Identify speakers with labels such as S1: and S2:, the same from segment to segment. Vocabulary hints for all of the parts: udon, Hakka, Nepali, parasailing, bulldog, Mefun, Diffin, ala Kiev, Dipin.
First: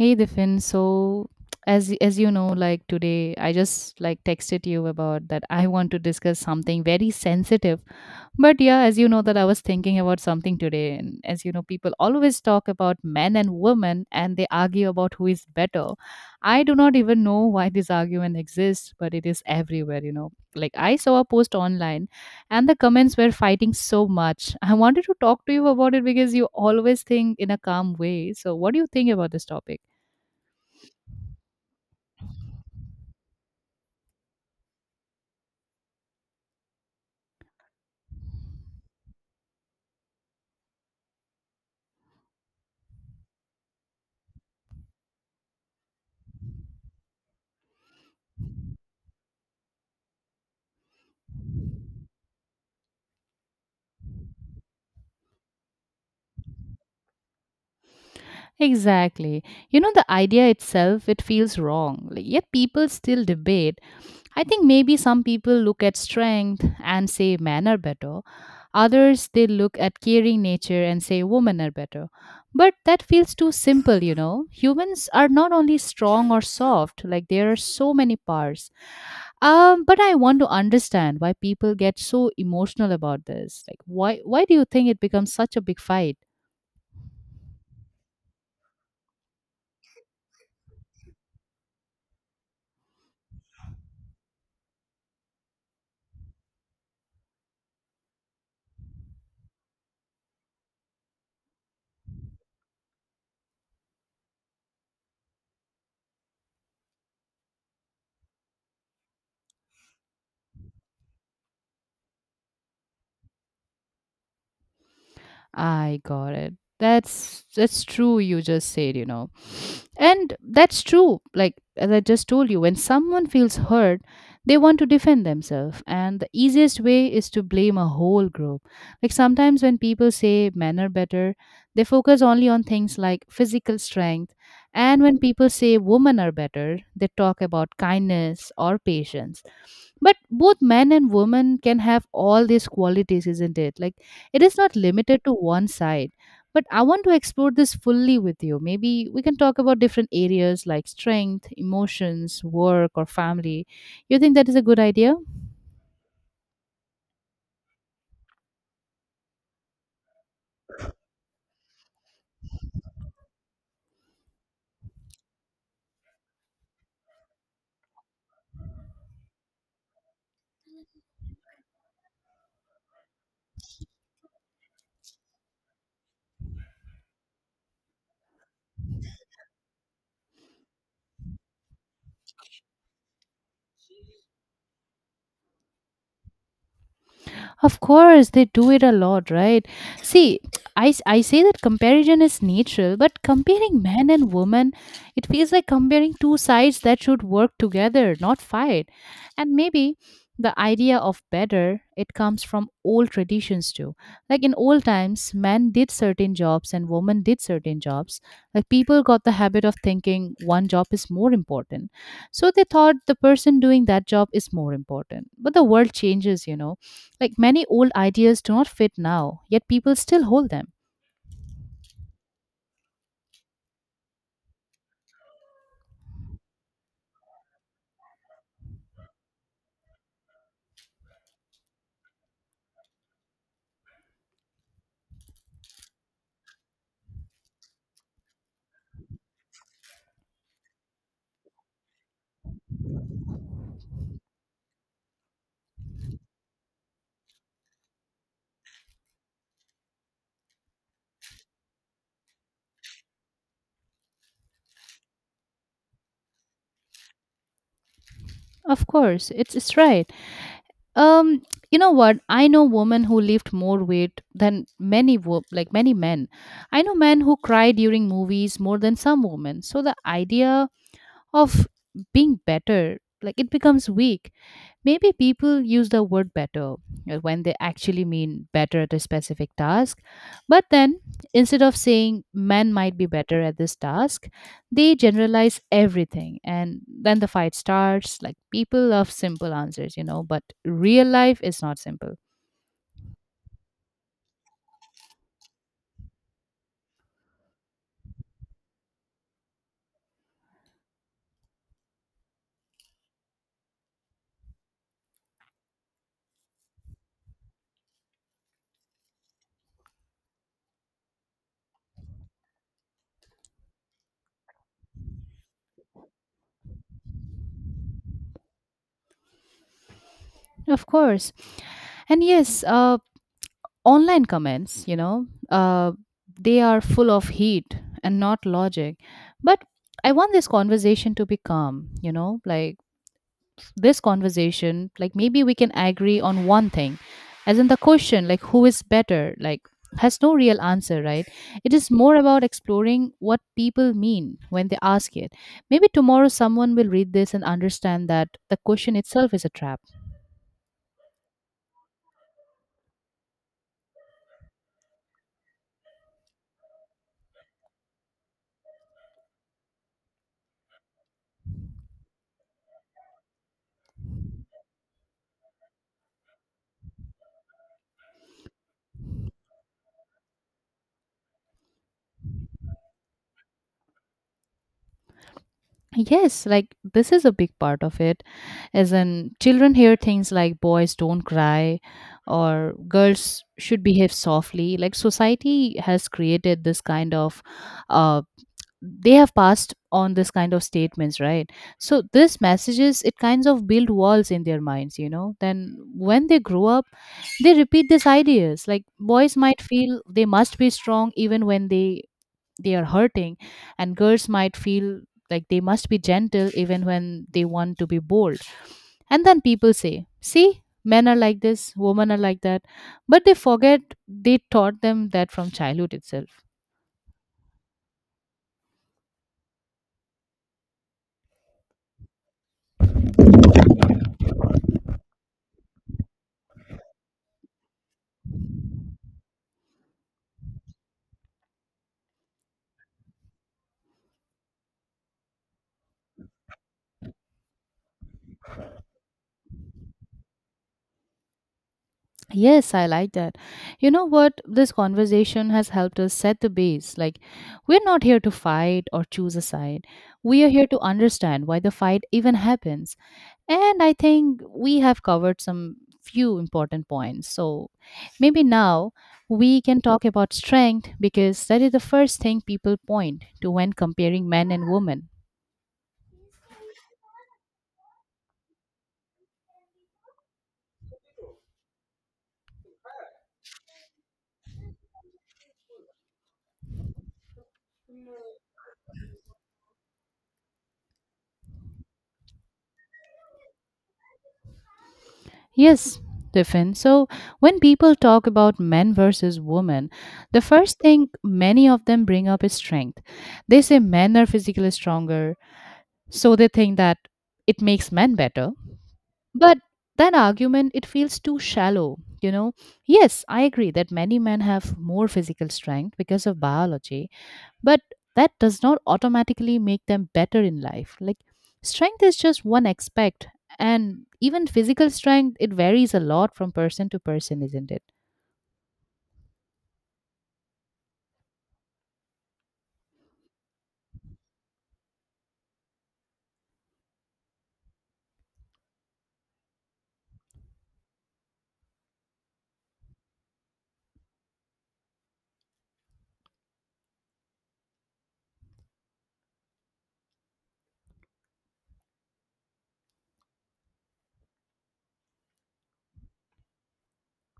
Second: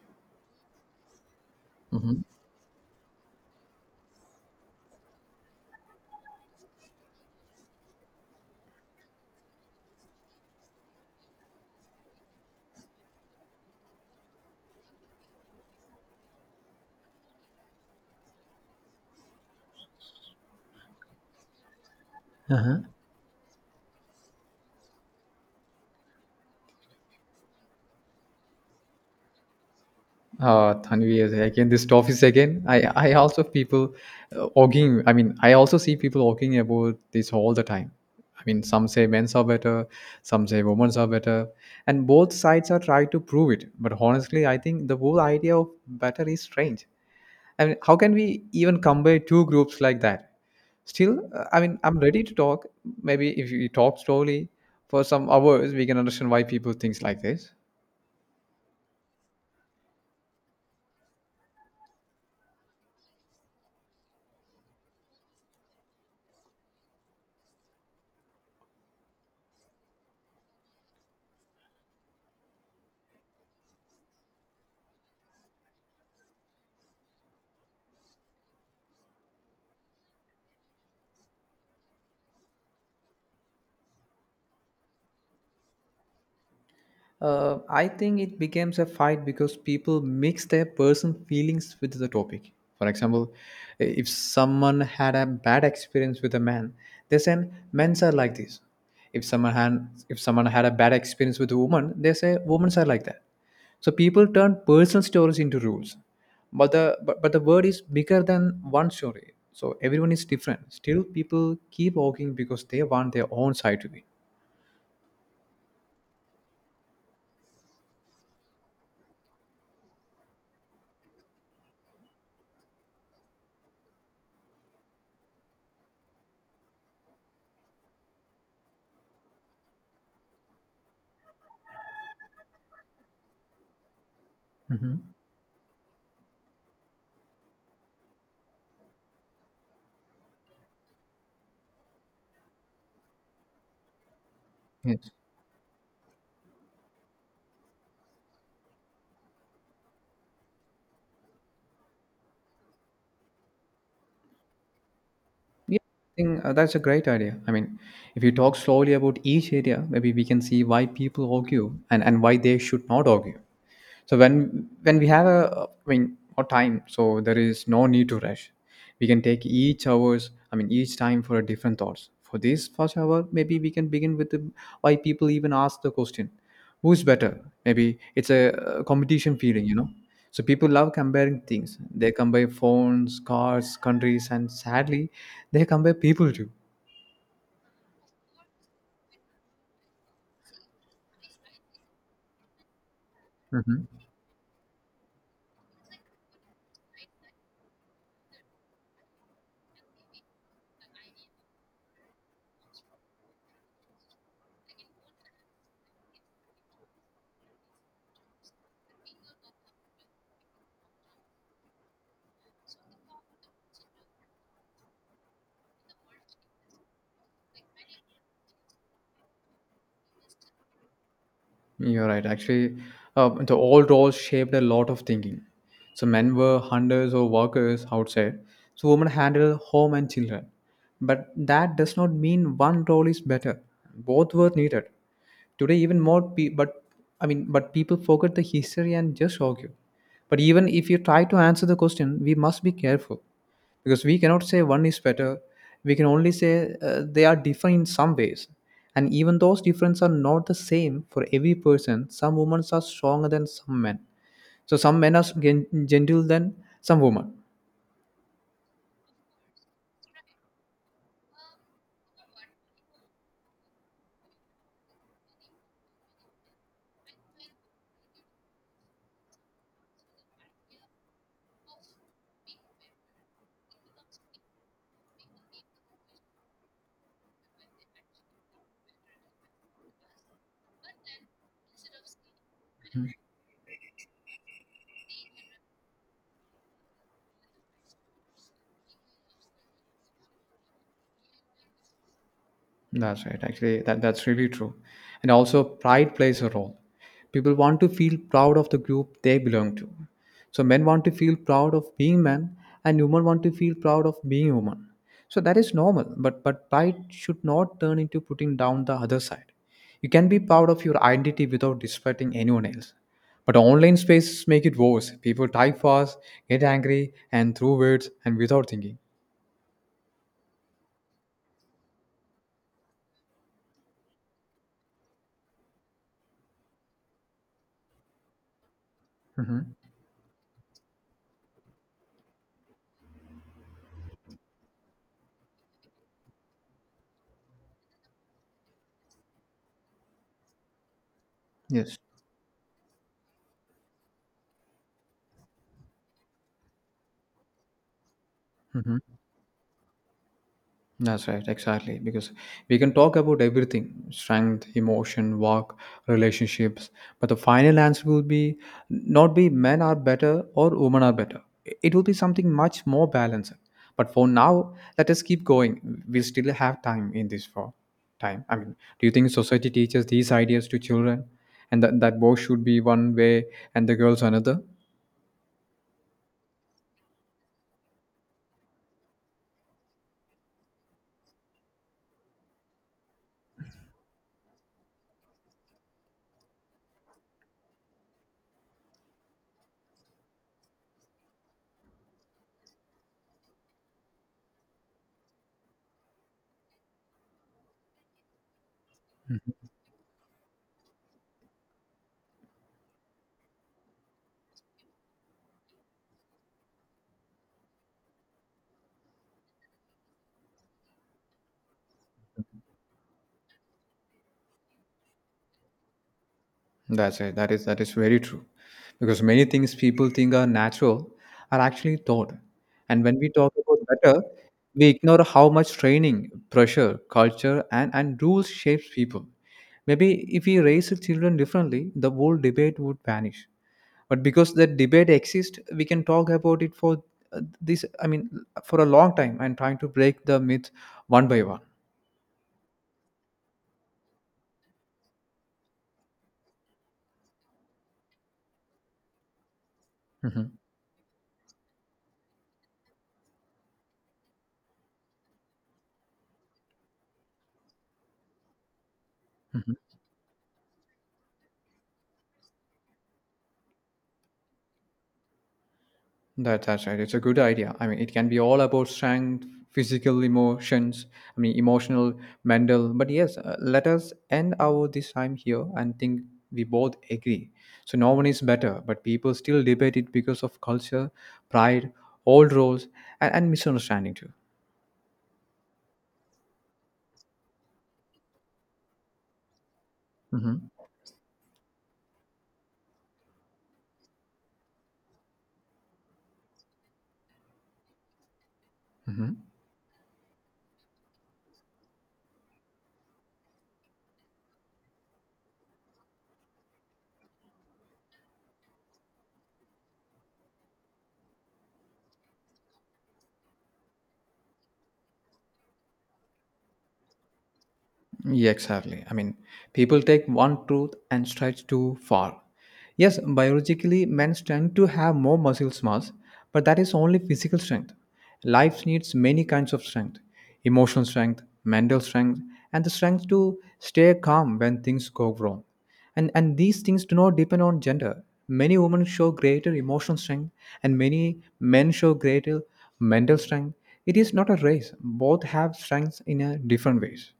S1: Hey Diffin, so as
S2: Mhm.
S1: you know, like today I just like texted you about that I want to discuss something very sensitive. But yeah, as you know that I was thinking about something today and as you know people always talk about men and women and they argue about who is better. I do not even know why this argument exists, but it is everywhere, Like I saw a post online and the
S2: Uh-huh.
S1: comments were fighting so much. I wanted to talk to you about it because you always think in a calm way. So what do you think about this topic?
S2: Tanvi, again, this office again. I also people I also see people arguing about this all the time. I mean, some say men's are better, some say women's are better, and both sides are trying to prove it. But honestly, I think the whole idea of better is strange. I mean, how can we even compare two groups like that? Still, I mean, I'm ready to talk. Maybe if we talk slowly for some hours, we can understand why people think like this.
S1: Exactly. You know, the idea itself, it feels wrong. Like, yet people still debate. I think maybe some people look at strength and say men are better. Others, they look at caring nature and say women are better. But that feels too simple. Humans are not only strong or soft, like there are so many parts. But I want to understand why people get so emotional about this. Like why do you think it becomes such a big fight?
S2: I think it becomes a fight because people mix their personal feelings with the topic. For example, if someone had a bad experience with a man, they say men's are like this. If someone had a bad experience with a woman, they say women are like that. So people turn personal stories into rules. But the word is bigger than one story. So everyone is different. Still people keep arguing because they want their own side to be.
S1: I got it. That's true. You just said, and that's true. Like as I just told you, when someone feels hurt, they want to defend themselves, and the easiest way is to blame a whole group. Like sometimes when people say men are better, they focus only on things like physical strength,
S2: Mhm.
S1: and when people say women are better, they talk about kindness or patience. But both men and women can have all these qualities, isn't it? Like it is not
S2: Yes.
S1: limited to one side. But I want to explore this fully with you. Maybe we can talk about different areas like strength, emotions, work, or family. You think that is a good idea?
S2: Yeah, I think that's a great idea. I mean, if you talk slowly about each area, maybe we can see why people argue and why they should not argue. So when we have a I mean more time, so there is no need to rush. We can take each hours, I mean each time for a different thoughts. For this first hour, maybe we can begin with why people even ask the question, who's better? Maybe it's a competition feeling, you know. So people love comparing things. They compare phones, cars, countries, and sadly, they compare people too.
S1: Of course, they do it a lot, right? See, I say that comparison is natural, but
S2: Mm-hmm.
S1: comparing man and woman, it feels like comparing two sides that should work together, not fight. And maybe the idea of better, it comes from old traditions too. Like in old times, men did certain jobs and women did certain jobs. Like people got the habit of thinking one job is more important. So they thought the person doing that job is more important. But the world changes, you know, like many old ideas do not fit now, yet people still hold them.
S2: You're right. Actually, the old roles shaped a lot of thinking. So men were hunters or workers outside. So women handled home and children. But that does not mean one role is better. Both were needed. Today, even more. Pe- but I mean, but people forget the history and just argue. But even if you try to answer the question, we must be careful because we cannot say one is better, we can only say they are different in some ways, and even those differences are not the same for every person. Some women are stronger than some men, so some men are gentle than some women.
S1: Of course, it's right. Um, you know what? I know women who lift more weight than like many men. I know men who cry during movies more than some women. So the idea of being better, like it becomes weak. Maybe people use the word better when they actually mean better at a specific task. But then, instead of saying men might be better at this task, they generalize everything. And then the fight starts. Like, people love simple answers, but real life is not simple.
S2: That's right. Actually, that's really true. And also, pride plays a role. People want to feel proud of the group they belong to. So, men want to feel proud of being men, and women want to feel proud of being women. So, that is normal. But pride should not turn into putting down the other side. You can be proud of your identity without disrespecting anyone else. But online spaces make it worse. People type fast, get angry, and throw words and without thinking.
S1: Of course. And yes, online comments, they are full of heat and not logic.
S2: Hmm
S1: But I want this conversation to be calm, you know, like of this conversation, like maybe we can agree on one thing, as in the question, like who is better, like has no real answer, right? It is
S2: Yes.
S1: more about exploring what people mean when they ask it. Maybe tomorrow someone will read this and understand that the question
S2: Mhm.
S1: itself is a trap.
S2: That's right, exactly. Because we can talk about everything: strength, emotion, work, relationships, but the final answer will be not be men are better or women are better. It will be something much more balanced. But for now, let us keep going. We still have time in this for time. I mean, do you think society teaches these ideas to children and that boys should be one way and the girls another?
S1: Yes, like this is a big part of it. As in, children hear things like boys don't cry or girls should behave softly. Like, society has created this kind of, uh, they have passed on this kind of statements, right? So, these messages, it kinds of build walls in their minds. Then, when they grow up, they repeat these ideas. Like, boys might feel they must be strong even when they are hurting and girls might feel like they must be gentle even when they want to be bold, and then people say see men are like this, women are like that, but they forget they taught them that from childhood itself.
S2: That's it. That is very true. Because many things people think are natural are actually taught. And when we talk about better, we ignore how much training, pressure, culture and rules shapes people. Maybe if we raise the children differently, the whole debate would vanish. But because that debate exists, we can talk about it for I mean, for a long time and trying to break the myth one by one.
S1: Yes, I like that. You know what? This conversation has helped us set the base. Like, we're not here to fight or choose a side. We are
S2: Mhm.
S1: here to understand why the fight even happens. And I think we have covered some few important points. So maybe now we can talk about strength because that is the first thing people point to when comparing men and women.
S2: That's right. It's a good idea. I mean, it can be all about strength, physical emotions, I mean, emotional, mental. But yes, let us end our this time here and think we both agree. So no one is better, but people still debate it because of culture, pride, old roles, and misunderstanding too.
S1: Yes, Tiffin. So when people talk about men versus women, the
S2: Hmm
S1: first thing many of them bring up is strength. They say men are physically stronger, so they think that it makes men better.
S2: hmm
S1: But that argument it feels too shallow, you know. Yes, I agree that many men have more physical strength because of biology, but that does not automatically make them better in life. Like strength is just one aspect and even physical strength it varies a lot from person to person, isn't it?
S2: Yeah, exactly. I mean, people take one truth and stretch too far. Yes, biologically, men tend to have more muscle mass, but that is only physical strength. Life needs many kinds of strength: emotional strength, mental strength, and the strength to stay calm when things go wrong. And these things do not depend on gender. Many women show greater emotional strength, and many men show greater mental strength. It is not a race, both have strengths in a different ways.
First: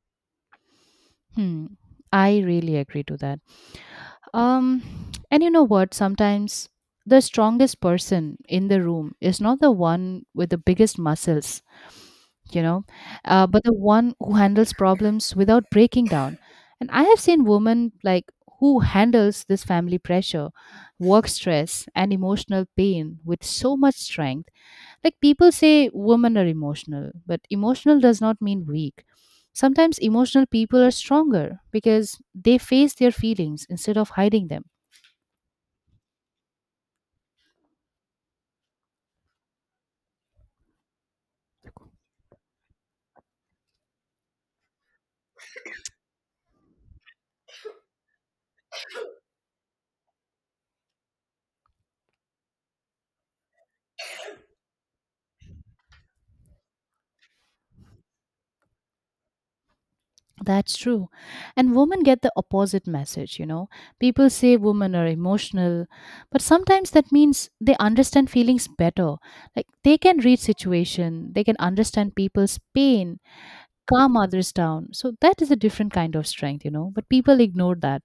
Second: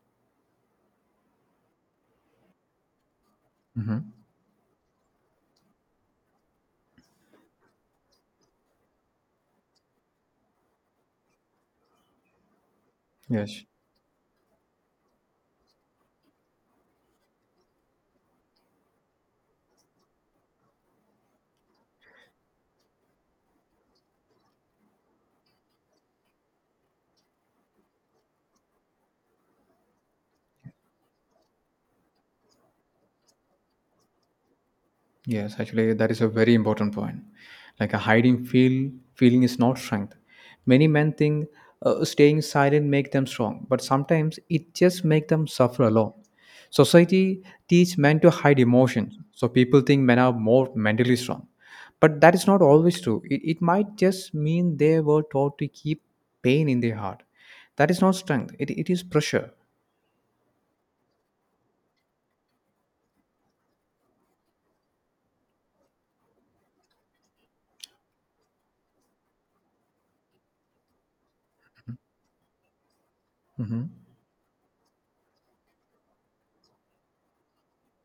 S1: Hmm. I really agree to that.
S2: Mm-hmm.
S1: Um and you know what? Sometimes the strongest person in the room is not the one with the biggest muscles, you know,
S2: Yes,
S1: but the one who handles problems without breaking down. And I have seen women like who handles this family pressure, work stress, and emotional pain with so much strength. Like people say women are emotional, but emotional does not mean weak. Sometimes emotional people are stronger because they face their feelings instead of hiding them.
S2: yes, actually, that is a very important point. Like a hiding feel feeling is not strength. Many men think staying silent make them strong, but sometimes it just make them suffer alone. Society teach men to hide emotions, so people think men are more mentally strong, but that is not always true. It might just mean they were taught to keep pain in their heart. That is not strength. It is pressure.
S1: That's true. And women get the opposite message, you know. People say women are emotional, but sometimes that means they understand feelings better. Like they can read situation, they can understand people's pain,
S2: Mm-hmm.
S1: calm others down. So that is a different kind of strength, you know. But people ignore that.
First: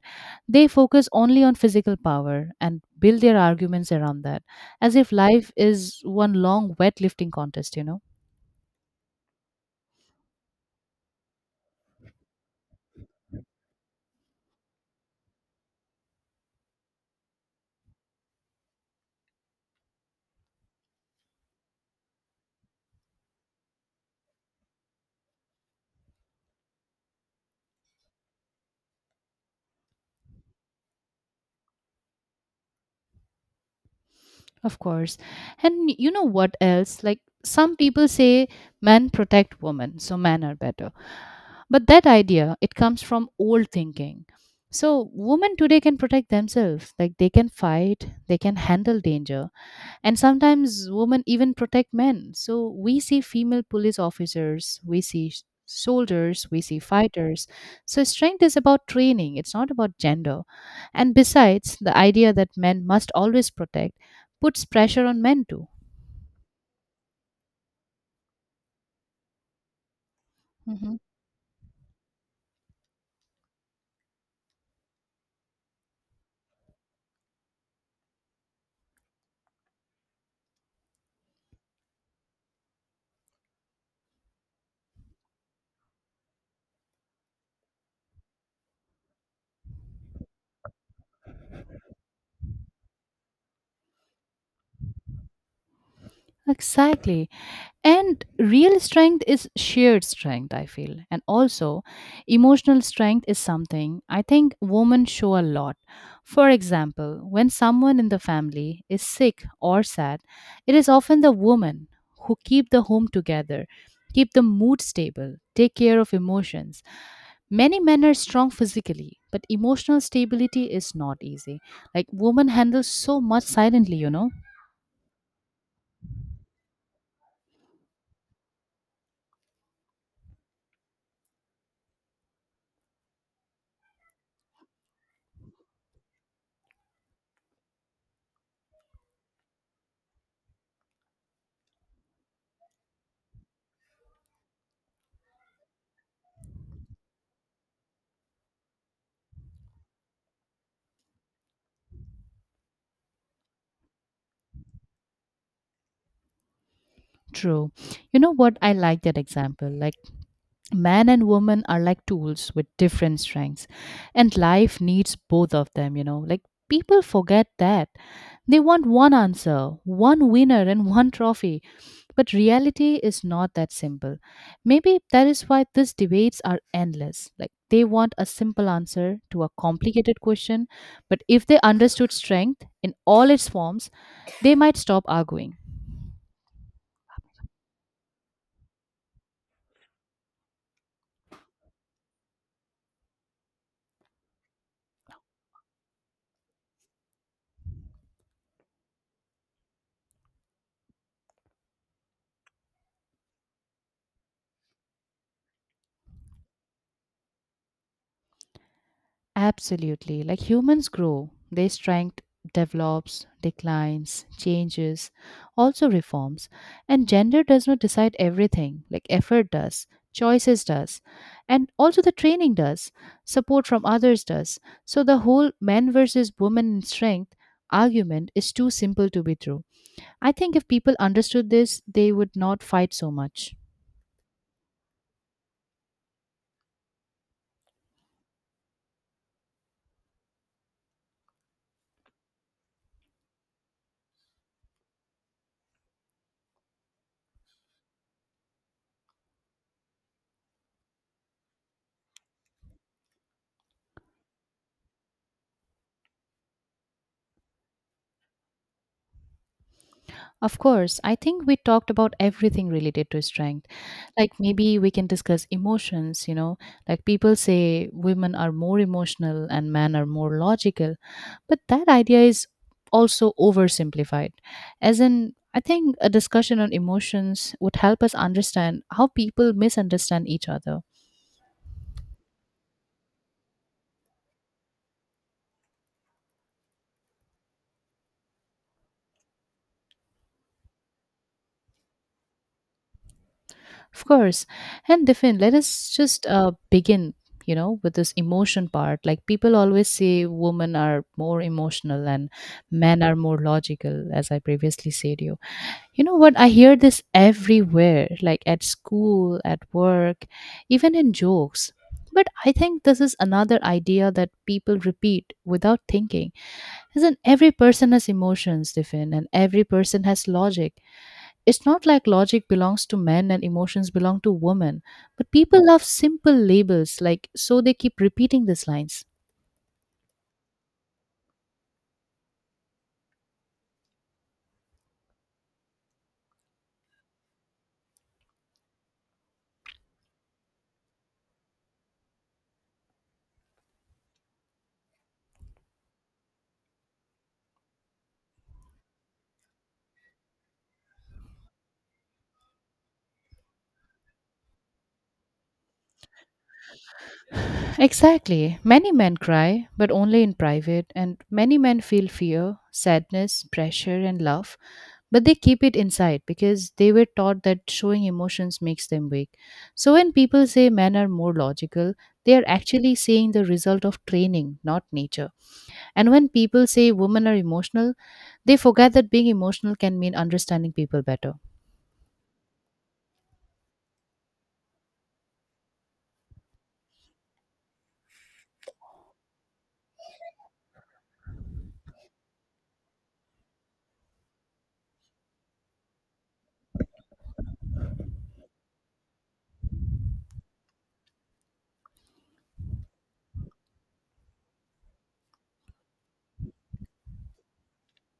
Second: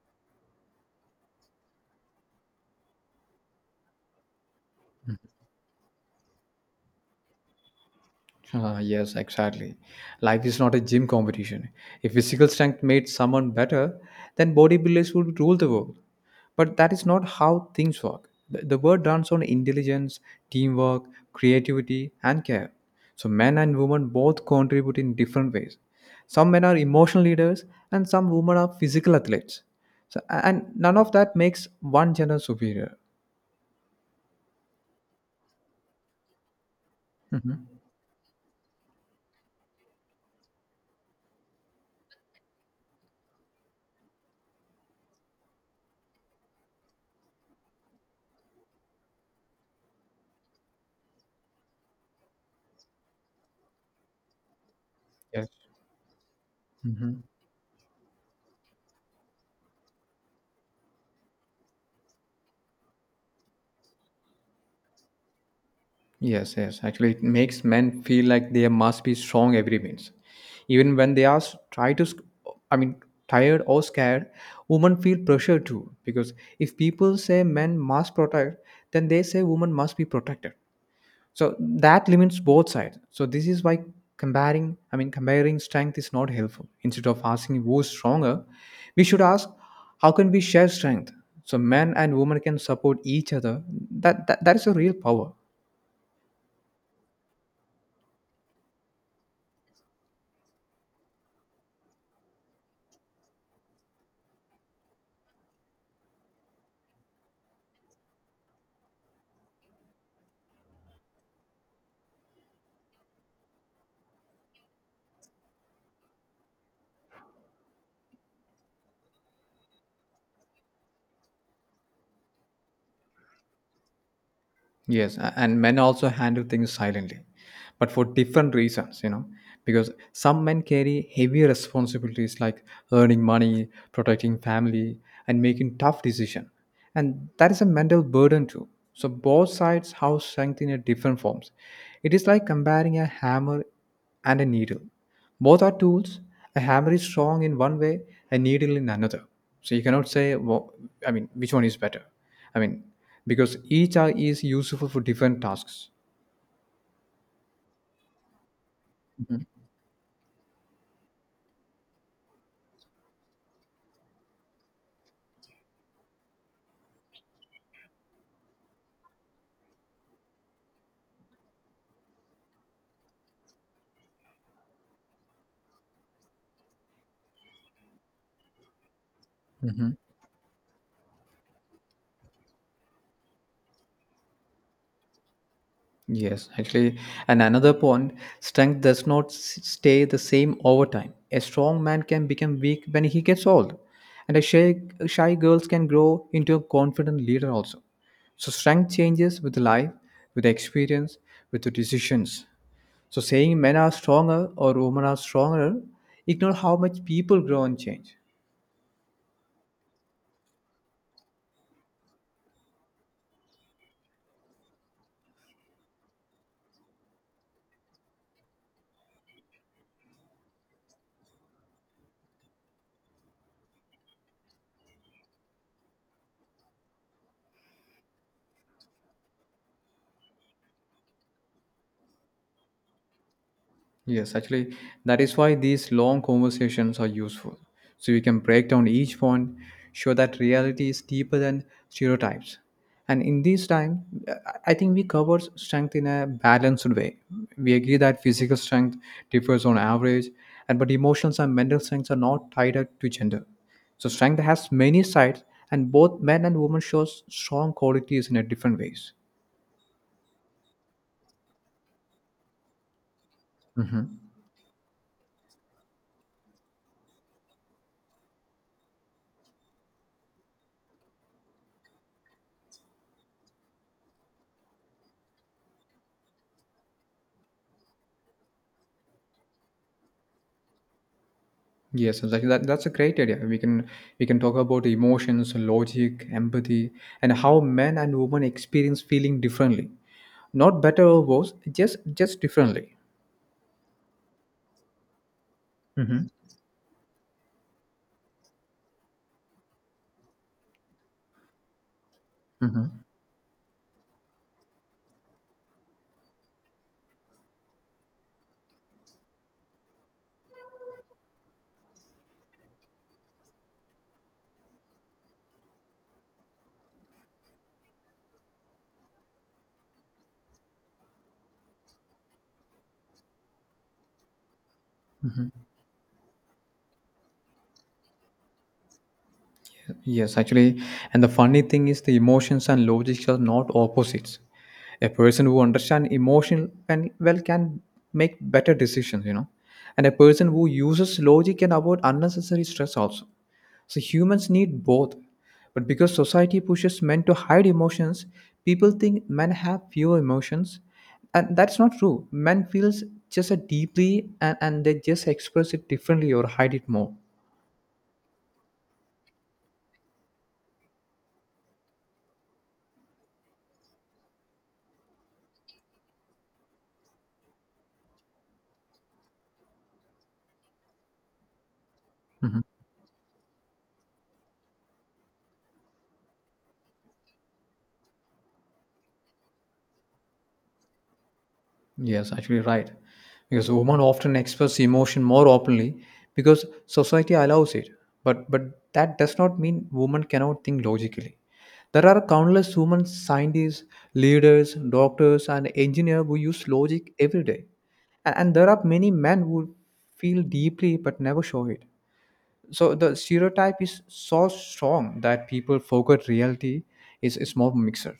S1: They focus only on physical power and build their arguments around that, as if life is one long weightlifting contest, you know.
S2: Yes, exactly. Life is not a gym competition. If physical strength made someone better, then bodybuilders would rule the world. But that is not how things work. The world runs on intelligence, teamwork, creativity, and care. So men and women both contribute in different ways. Some men are emotional leaders, and some women are physical athletes. So, and none of that makes one gender superior.
S1: Of course. And you know what else? Like
S2: Mhm.
S1: some people say men protect women, so men are better. But that idea, it comes from old thinking. So women today can protect themselves. Like they can fight, they can handle danger. And sometimes women even protect men, so we see female police officers, we see
S2: Yes.
S1: soldiers, we see
S2: Mhm.
S1: fighters. So strength is about training, it's not about gender. And besides, the idea that men must always protect puts pressure on men too.
S2: Yes, yes. Actually, it makes men feel like they must be strong every means. Even
S1: Mhm.
S2: when they are I mean, tired or scared, women feel pressure too. Because if people say men must protect, then they say women must be protected. So that limits both sides. So this is why I mean, comparing strength is not helpful. Instead of asking who's stronger, we should ask how can we share strength. So men and women can support each other. That is a real power.
S1: Exactly. And real strength is shared strength, I feel. And also, emotional strength is something I think women show a lot. For example, when someone in the family is sick or sad, it is often the woman who keep the home together, keep the mood stable, take care of emotions. Many men are strong physically, but emotional stability is not easy. Like women handle so much silently, you know?
S2: Yes, and men also handle things silently, but for different reasons, you know, because some men carry heavy responsibilities like earning money, protecting family, and making tough decisions. And that is a mental burden too. So both sides have strength in a different forms. It is like comparing a hammer and a needle. Both are tools. A hammer is strong in one way, a needle in another. So you cannot say, well, I mean, which one is better? I mean, because each are is useful for different tasks.
S1: True. You know what? I like that example. Like man and woman are like tools with different strengths, and life needs both of them, you know. Like people forget that. They want one answer, one winner, and one trophy, but reality is not that simple. Maybe that is why these debates are endless, like they want a simple answer to a
S2: Hmm
S1: complicated question. But if they understood strength in all its forms, they might stop arguing.
S2: Yes, actually, and another point, strength does not stay the same over time. A strong man can become weak when he gets old, and a shy girl can grow into a confident leader also. So strength changes with life, with experience, with the decisions. So saying men are stronger or women are stronger ignore how much people grow and change.
S1: Absolutely. Like humans grow, their strength develops, declines, changes, also reforms. And gender does not decide everything, like effort does, choices does, and also the training does, support from others does. So the whole men versus women in strength argument is too simple to be true. I think if people understood this, they would not fight so much.
S2: Yes, actually, that is why these long conversations are useful. So you can break down each point, show that reality is deeper than stereotypes. And in this time, I think we cover strength in a balanced way. We agree that physical strength differs on average, and but emotions and mental strengths are not tied up to gender. So strength has many sides, and both men and women show strong qualities in a different ways.
S1: Of course, I think we talked about everything related to strength. Like maybe we can discuss emotions, you know, like people say women are more emotional and men are more logical, but that idea is also oversimplified. As in, I think a discussion on emotions would help us understand how people misunderstand each other.
S2: Yes, exactly. That's a great idea. We can talk about emotions, logic, empathy, and how men and women experience feeling differently. Not better or worse, just differently.
S1: Of course. And Diffin, let us just
S2: Hmm
S1: begin, you know, with this emotion part. Like people always say women are more emotional and
S2: hmm
S1: men are more logical, as I previously said you. You know what? I hear this everywhere, like at school, at work, even in jokes. But I think this is another idea that people repeat without thinking. Isn't every person has emotions, Diffin, and every person has logic. It's not like logic belongs to men and emotions belong to women, but people love simple labels, like so they keep repeating these lines.
S2: Yes, actually, and the funny thing is the emotions and logic are not opposites. A person who understands emotion and well can make better decisions, you know, and a person who uses logic can avoid unnecessary stress also. So humans need both. But because society pushes men to hide emotions, people think men have fewer emotions. And that's not true. Men feels just as deeply and they just express it differently or hide it more.
S1: Exactly. Many men cry, but only in private, and many men feel fear, sadness, pressure, and love, but they keep it inside because they were taught that showing emotions makes them weak. So when people say men are more logical, they are
S2: Mhm.
S1: actually saying the result of training, not nature. And when people say women are emotional, they forget that being emotional can mean understanding people better.
S2: Yes, actually right. Because women often express emotion more openly because society allows it. But that does not mean women cannot think logically. There are countless women scientists, leaders, doctors, and engineers who use logic every day. And there are many men who feel deeply but never show it. So the stereotype is so strong that people forget reality is a small mixer.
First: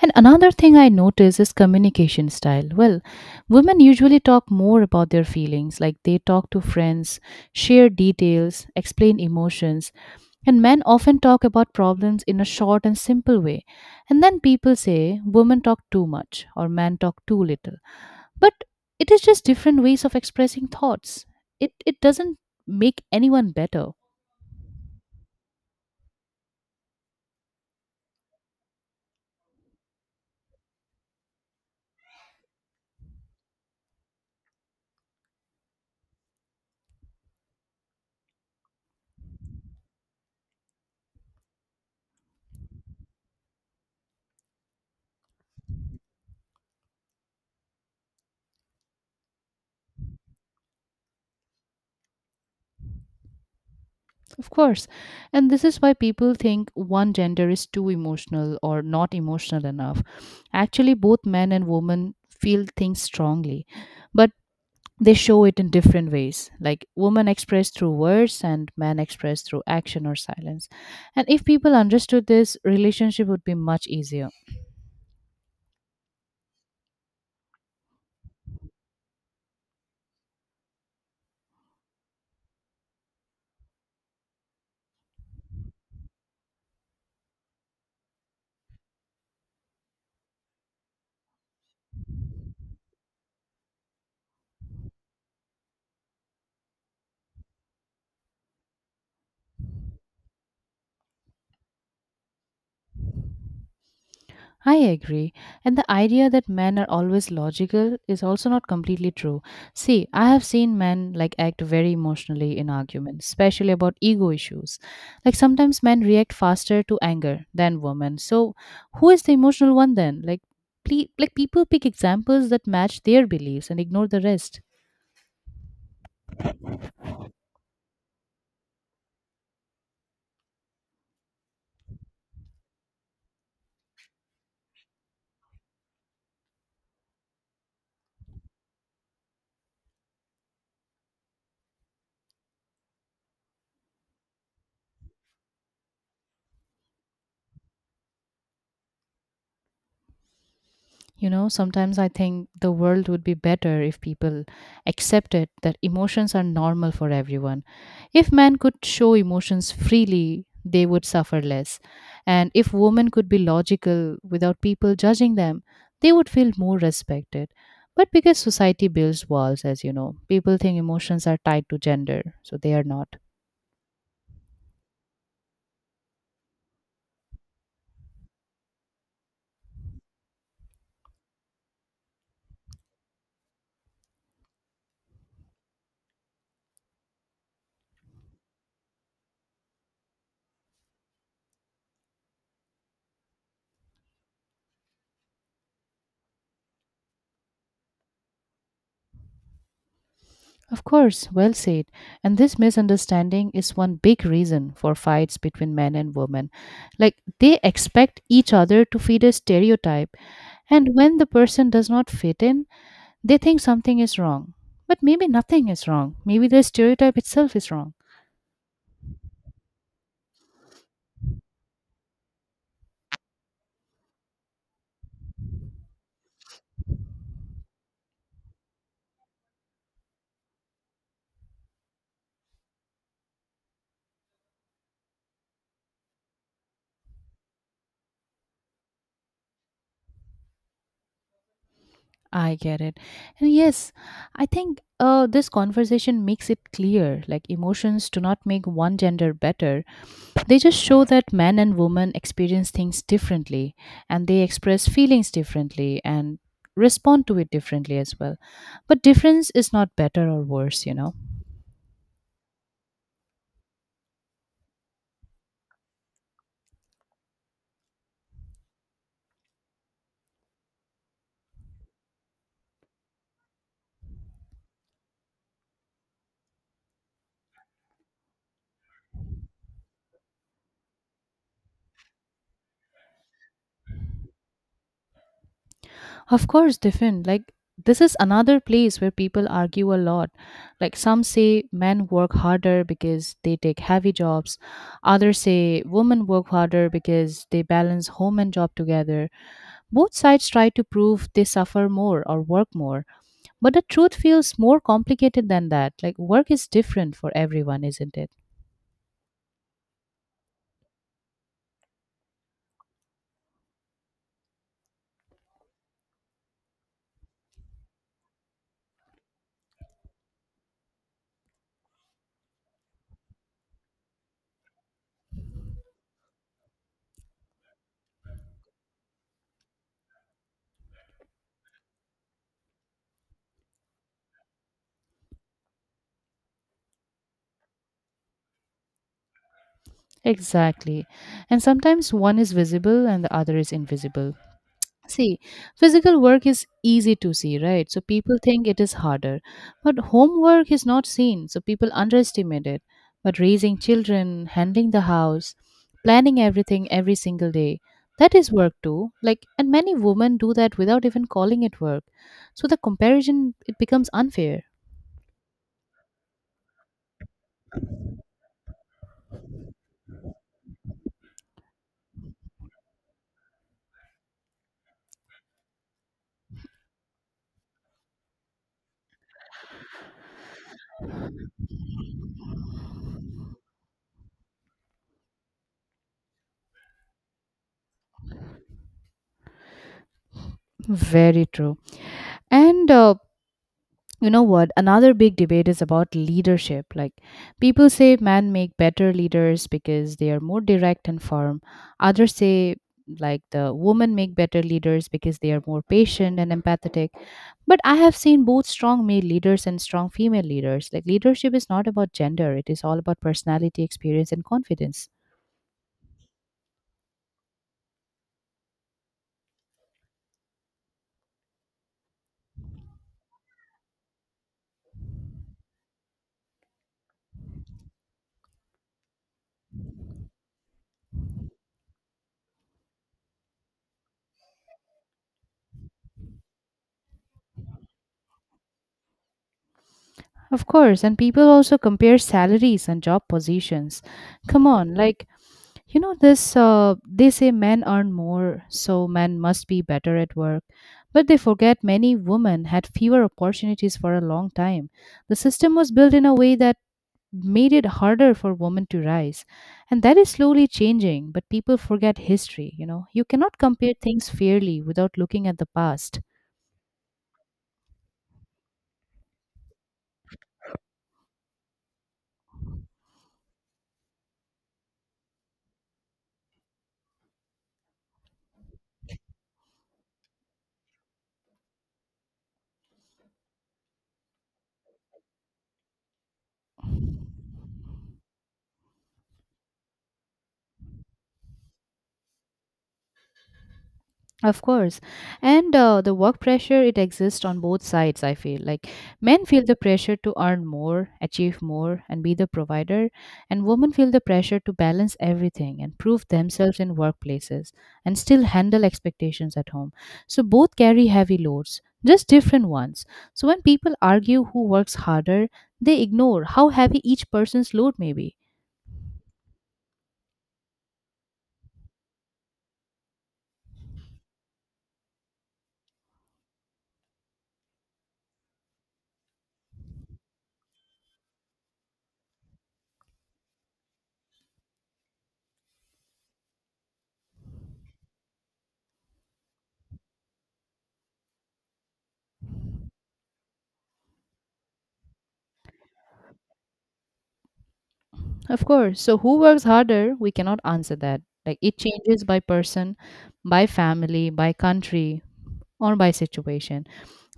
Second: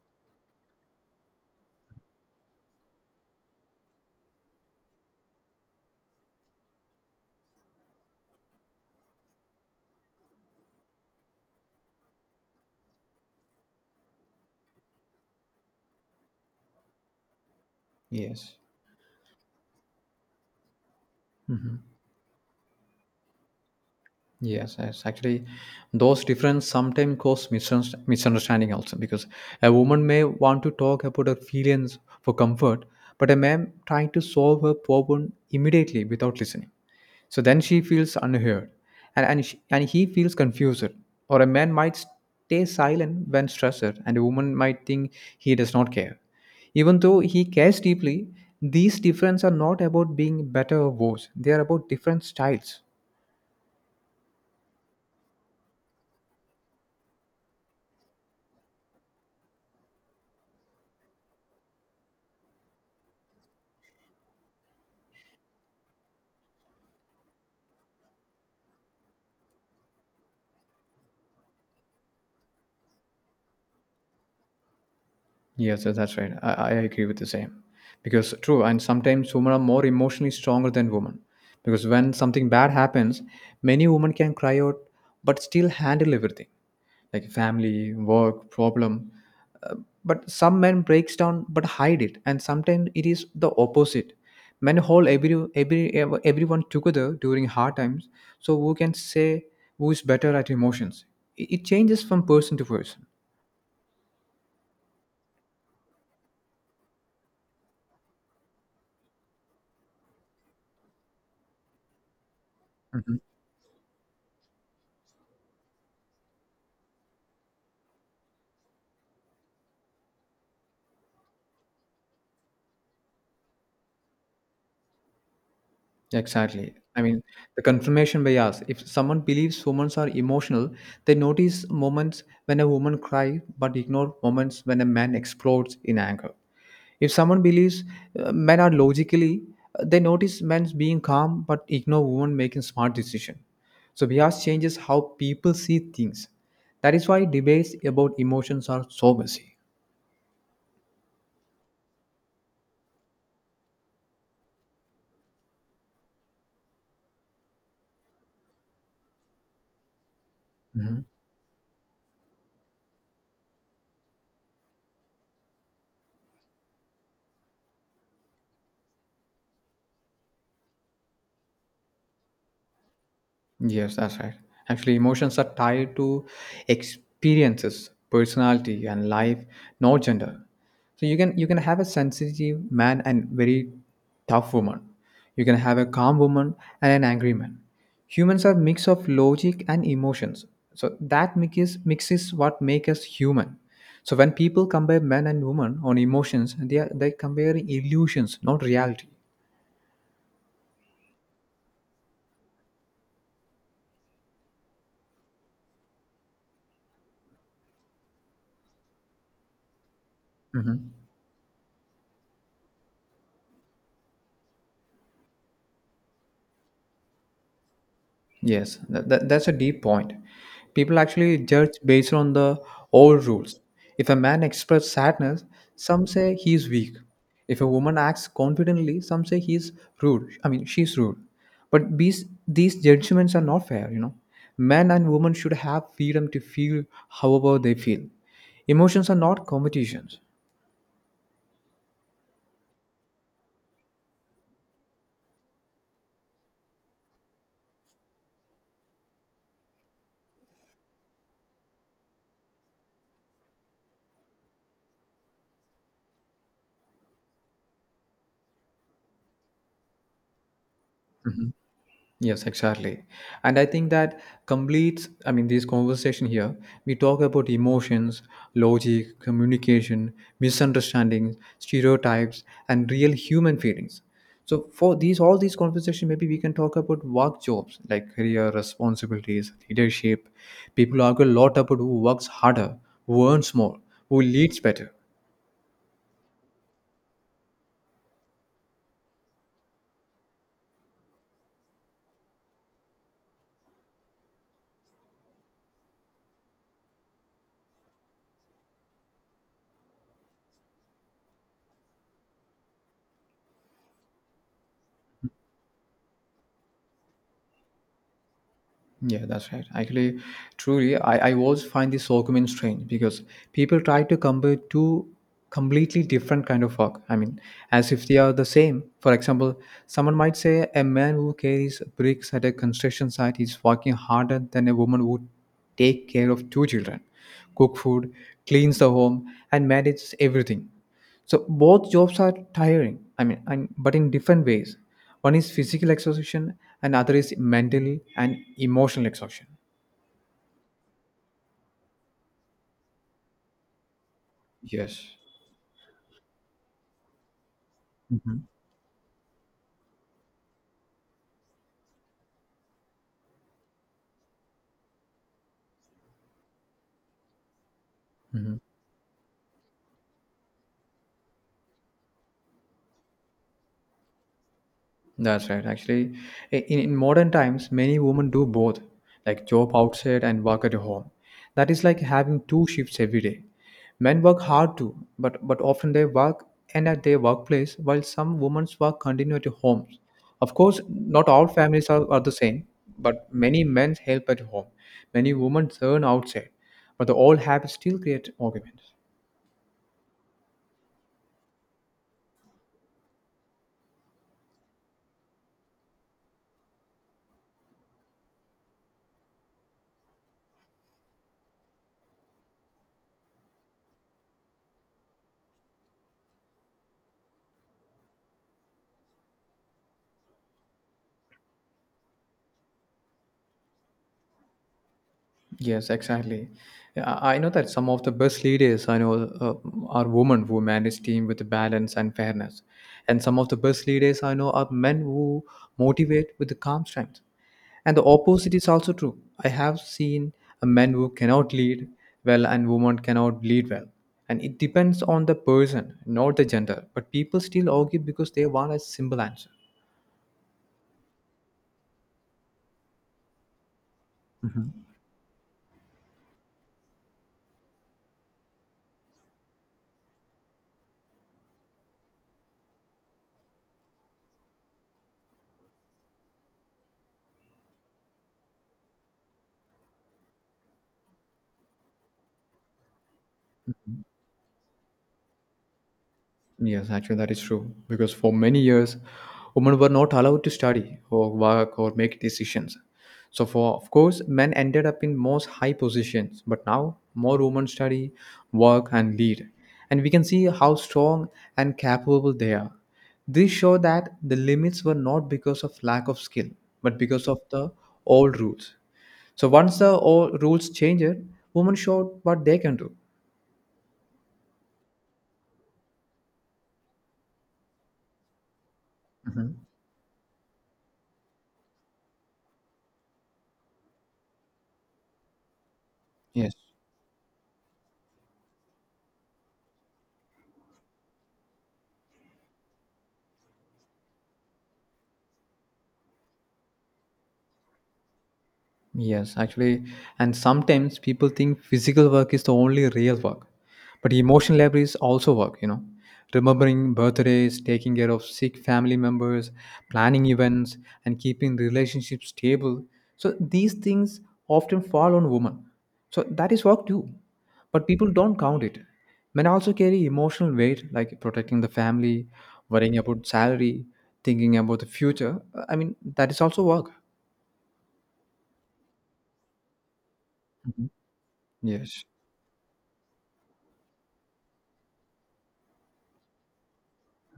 S1: And another thing I notice is communication style. Women usually talk more about their feelings, like they talk to friends, share details, explain emotions. And men often talk about problems in a short and simple way. And then people say women talk too much or men talk too little.
S2: Yes.
S1: But it is just different ways of expressing thoughts. It doesn't make anyone better.
S2: Yes, yes. Actually, those differences sometimes cause misunderstanding also because a woman may want to talk about her feelings for comfort, but a man trying to solve her problem immediately without listening. So then she feels unheard, and and he feels confused. Or a man might stay silent when stressed, and a woman might think he does not care, even though he cares deeply. These differences are not about being better or worse; they are about different styles.
S1: Of course. And this is why people think one gender is too emotional or not emotional enough. Actually, both men and women feel things strongly, but they show it in different ways. Like women express through words and men express through action or silence. And if people understood this, relationship would be much easier.
S2: Yes, yes, that's right. I agree with the same. Because true, and sometimes women are more emotionally stronger than women. Because when something bad happens, many women can cry out, but still handle everything, like family, work, problem. Uh, but some men breaks down, but hide it. And sometimes it is the opposite. Men hold everyone together during hard times. So who can say who is better at emotions? It changes from person to person.
S1: I agree. And the idea that men are always logical is also not completely true. See, I have seen men like act very emotionally in arguments, especially about ego issues. Like sometimes men react faster to anger than women. So, who is the emotional one then? Like like people pick examples that match their beliefs and ignore the rest.
S2: Exactly. I mean, the confirmation bias. If someone believes women are emotional, they notice moments when a woman cries but ignore moments when a man explodes in anger. If someone believes men are logically, they notice men being calm but ignore women making smart decisions. So bias changes how people see things. That is why debates about emotions are so messy.
S1: You know, sometimes I think the world would be better if people accepted that emotions are normal for everyone. If men could show emotions freely, they
S2: Mm-hmm.
S1: would suffer less. And if women could be logical without people judging them, they would feel more respected. But because society builds walls, as you know, people think emotions are tied to gender, so they are not.
S2: Yes, that's right. Actually, emotions are tied to experiences, personality, and life, not gender. So you can have a sensitive man and very tough woman. You can have a calm woman and an angry man. Humans are mix of logic and emotions. So that mixes what make us human. So when people compare men and women on emotions, they compare illusions, not reality.
S1: Of course, well said. And this misunderstanding is one big reason for fights between men and women. Like they expect each other to fit a stereotype,
S2: Mm-hmm.
S1: and when the person does not fit in, they think something is wrong. But maybe nothing is wrong. Maybe the stereotype itself is wrong.
S2: Yes, that's a deep point. People actually judge based on the old rules. If a man expresses sadness, some say he's weak. If a woman acts confidently, some say he's rude. I mean, she's rude. But these judgments are not fair, you know. Men and women should have freedom to feel however they feel. Emotions are not competitions.
S1: I get it. And yes, I think this conversation makes it clear like emotions do not make one gender better. They just show that men and women experience things differently and they express feelings differently and respond to it differently as well. But difference is not better or worse, you know.
S2: Yes, exactly. And I think that completes, I mean, this conversation here. We talk about emotions, logic, communication, misunderstandings, stereotypes, and real human feelings. So for these all these conversation, maybe we can talk about work jobs like career responsibilities, leadership. People argue a lot about who works harder, who earns more, who leads better.
S1: Of course, different. Like, this is another place where people argue a lot. Like, some say men work harder because they take heavy jobs, others say women work harder because they balance home and job together. Both sides try to prove they suffer more or work more. But the truth feels more complicated than that. Like, work is different for everyone, isn't it?
S2: Yeah, that's right. Actually, truly, I always find this argument strange because people try to compare two completely different kind of work. I mean, as if they are the same. For example, someone might say a man who carries bricks at a construction site is working harder than a woman who take care of two children, cook food, cleans the home, and manages everything. So both jobs are tiring. I mean, and, but in different ways. One is physical exhaustion, and other is mental and emotional exhaustion.
S1: Exactly. And sometimes one is visible and the other is invisible.
S2: Yes.
S1: See, physical work is easy to see, right? So people
S2: Mhm.
S1: think it is harder. But homework is not seen, so people underestimate it. But raising children, handling the house, planning everything every single day, that is
S2: Mhm.
S1: work too. Like, and many women do that without even calling it work. So the comparison, it becomes unfair.
S2: That's right. Actually, in modern times, many women do both, like job outside and work at home. That is like having two shifts every day. Men work hard too, but often they work and at their workplace, while some women's work continue at homes. Of course, not all families are the same, but many men help at home. Many women turn outside, but the old habits still create arguments.
S1: Very true. And you know what? Another big debate is about leadership. Like, people say men make better leaders because they are more direct and firm. Others say, like, the women make better leaders because they are more patient and empathetic. But I have seen both strong male leaders and strong female leaders. Like, leadership is not about gender, it is all about personality, experience, and confidence.
S2: Yes, exactly. Yeah, I know that some of the best leaders I know uh, are women who manage team with balance and fairness, and some of the best leaders I know are men who motivate with the calm strength. And the opposite is also true. I have seen a men who cannot lead well and women cannot lead well. And it depends on the person, not the gender. But people still argue because they want a simple answer.
S1: Of course, and people also compare salaries and job positions. Come on, like, you know, they say men earn more, so men must be better at work. But they forget many women had fewer opportunities for a long time. The system was built in a way that made it harder for women to rise. And that is slowly changing, but people forget history. You know, you cannot compare things fairly without looking at the past.
S2: Yes, actually, that is true. Because for many years, women were not allowed to study or work or make decisions. So, for of course, men ended up in most high positions. But now, more women study, work, and lead, and we can see how strong and capable they are. This show that the limits were not because of lack of skill, but because of the old rules. So once the old rules changed, women showed what they can do.
S1: Of course. And the work pressure, it exists on both sides, I feel. Like men feel the pressure to earn more, achieve more, and be the provider. And women feel the pressure to balance everything and prove
S2: Yes.
S1: themselves in workplaces and still handle expectations at home. So both carry heavy loads, just different ones. So when people argue who works harder, they ignore how heavy each person's load may be.
S2: Yes, actually, and sometimes people think physical work is the only real work, but emotional labor is also work, you know. Remembering birthdays, taking care of sick family members, planning events, and keeping relationships stable. So these things often fall on women. So that is work too, but people don't count it. Men also carry emotional weight, like protecting the family, worrying about salary, thinking about the future. I mean, that is also work.
S1: Of course. So, who works harder? We cannot
S2: Mhm.
S1: answer that. Like, it
S2: Yes.
S1: changes by person, by family, by country, or by situation.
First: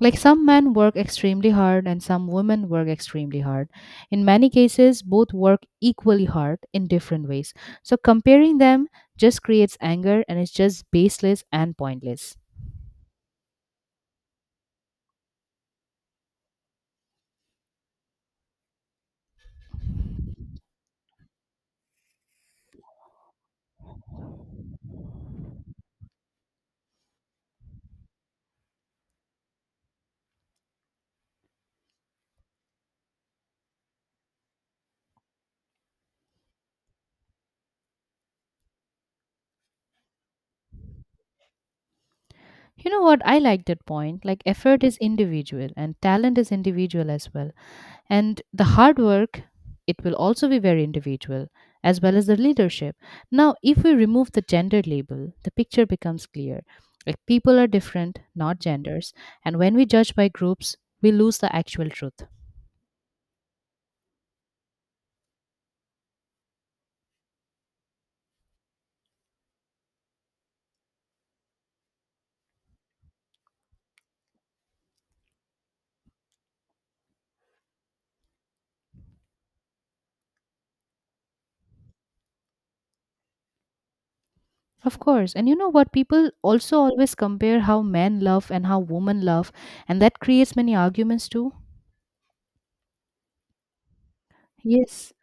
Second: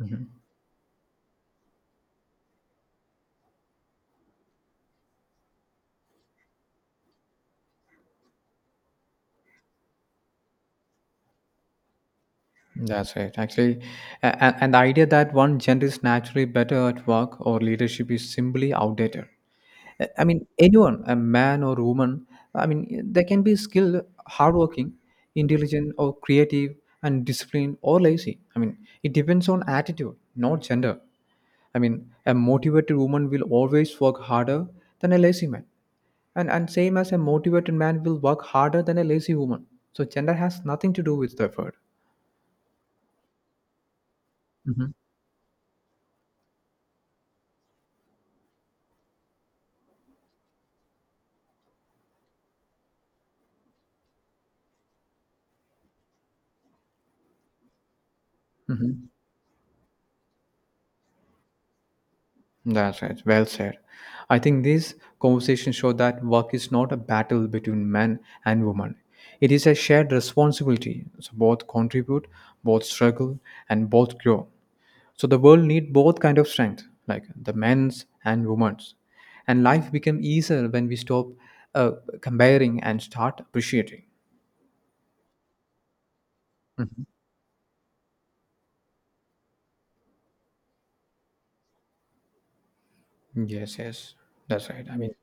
S1: Like, some men work extremely hard and some women work extremely hard. In many cases, both work equally hard in different ways. So, comparing them just creates anger and it's just baseless and pointless.
S2: That's right. Actually, and the idea that one gender is naturally better at work or leadership is simply outdated. I mean, anyone, a man or woman, I mean, they can be skilled, hardworking, intelligent, or creative, and disciplined or lazy. I mean, it depends on attitude, not gender. I mean, a motivated woman will always work harder than a lazy man, and same as a motivated man will work harder than a lazy woman. So gender has nothing to do with the effort.
S1: You know what? I like that point. Like, effort
S2: Hmm.
S1: is individual and talent is individual as well. And the hard work, it will also be very individual, as well as the leadership. Now, if we remove the gender label, the picture becomes clear. Like people are different, not
S2: Hmm.
S1: genders. And when we judge by groups, we lose the actual truth.
S2: That's right. Well said. I think these conversations show that work is not a battle between men and women. It is a shared responsibility. So both contribute, both struggle, and both grow. So the world need both kind of strength, like the men's and women's. And life become easier when we stop uh, comparing and start appreciating.
S1: Of course. And you know what? People also
S2: Mhm.
S1: always compare how men love and how women love, and that creates many arguments too.
S2: Yes, yes, that's right. I
S1: Yes.
S2: mean,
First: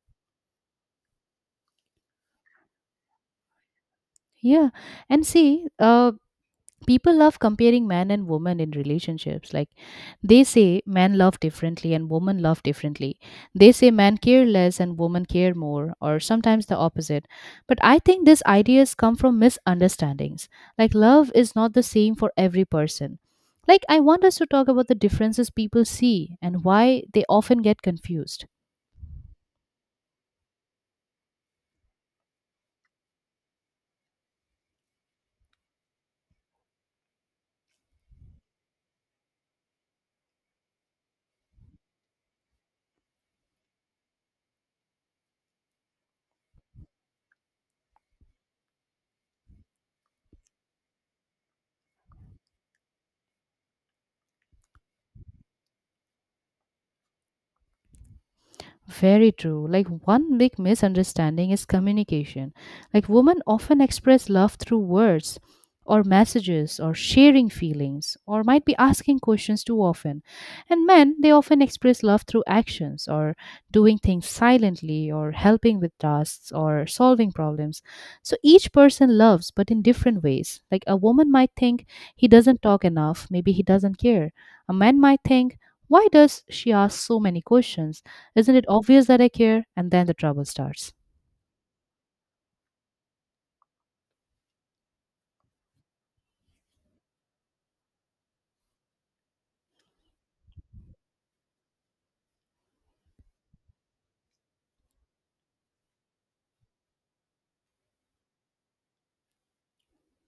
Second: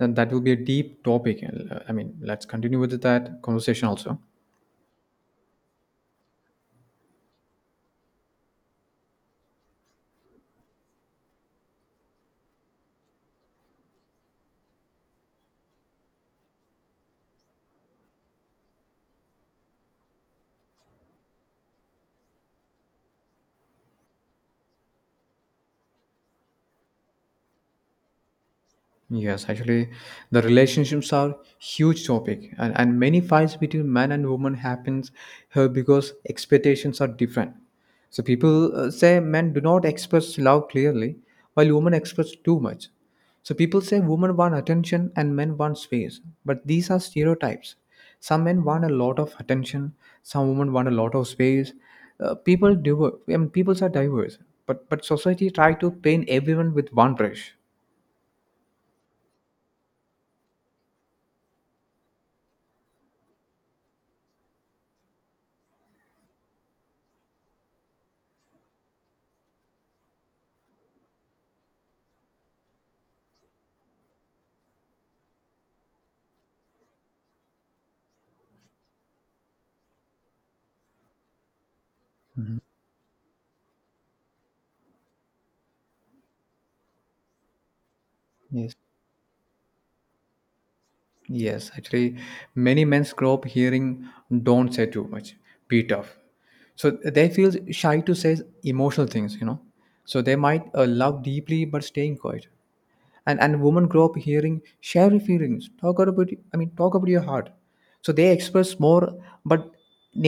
S2: and that will be a deep topic. And, I mean, let's continue with that conversation also.
S1: Yeah. And see, people love comparing men and women in relationships like they say men love differently and women love differently. They say men care less and women care more or sometimes the opposite, but I think these ideas come from misunderstandings. Like love is not the same for every person. Like I want us to talk about the differences people see and why they often get confused.
S2: Yes, actually, the relationships are huge topic, and many fights between man and woman happens here because expectations are different. So people say men do not express love clearly, while women express too much. So people say women want attention and men want space, but these are stereotypes. Some men want a lot of attention, some women want a lot of space. People diver, I mean, peoples are diverse, but society try to paint everyone with one brush.
S1: Very true. Like one big misunderstanding is communication. Like women often express love through words or messages or sharing feelings or might be asking questions too often. And men, they often express love through actions or doing things silently or helping with tasks or solving problems. So each person loves but in different ways. Like a woman might think he doesn't talk enough, maybe he doesn't care. A man might think why does she ask so many questions? Isn't it
S2: Yes.
S1: obvious that I care? And then the trouble starts.
S2: Yes, actually, many men grow up hearing "Don't say too much, be tough," so they feel shy to say emotional things. You know, so they might love deeply but staying quiet. And women grow up hearing "Share your feelings, talk about it- I mean talk about your heart," so they express more, but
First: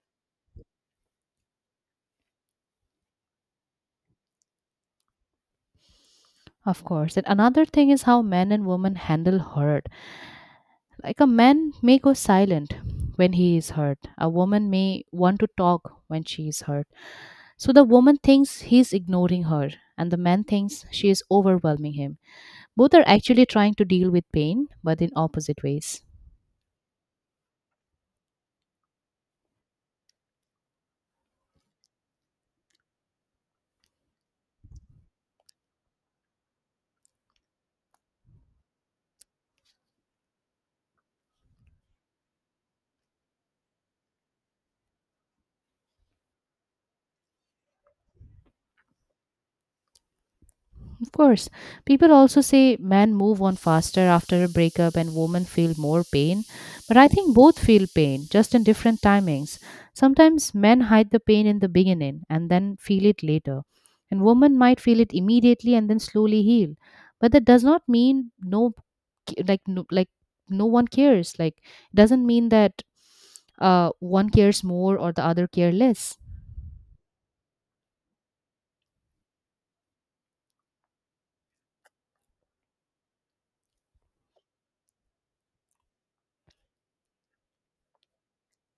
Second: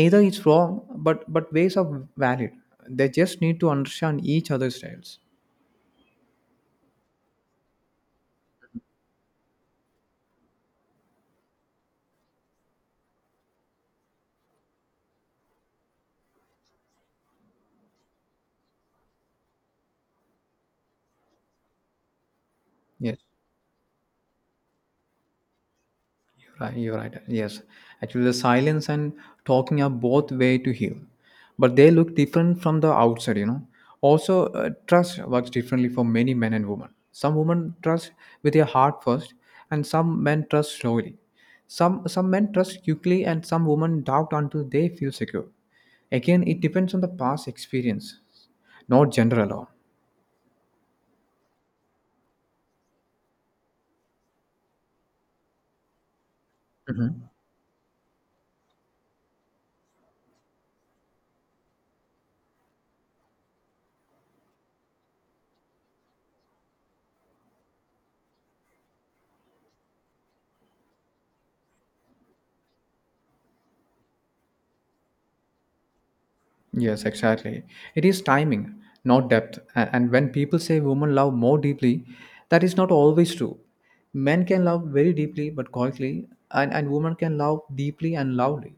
S2: neither is wrong. But ways are valid. They just need to understand each other's styles.
S1: Of course. And another thing is how men and women handle hurt. Like a man may go silent when he is hurt, a woman may want to talk when she is hurt. So the woman thinks he's ignoring her, and the man thinks she is overwhelming him. Both are
S2: Yes.
S1: actually trying to deal with pain, but in opposite ways.
S2: Right, you're right. Yes, actually, the silence and talking are both way to heal, but they look different from the outside. You know. Also, trust works differently for many men and women. Some women trust with their heart first, and some men trust slowly. Some men trust quickly, and some women doubt until they feel secure. Again, it depends on the past experience, not gender alone.
S1: Of course, people also say men move on faster after a breakup and women feel more pain, but I think both feel pain, just in different timings. Sometimes men hide the pain in the beginning and then feel it later, and women might feel it immediately and then slowly heal. But that does not mean no, like no, like no one cares. Like it doesn't mean that one cares more or the other care less.
S2: Yes, exactly. It is timing, not depth. And when people say women love more deeply, that is not always true. Men can love very deeply but quietly, and women can love deeply and loudly.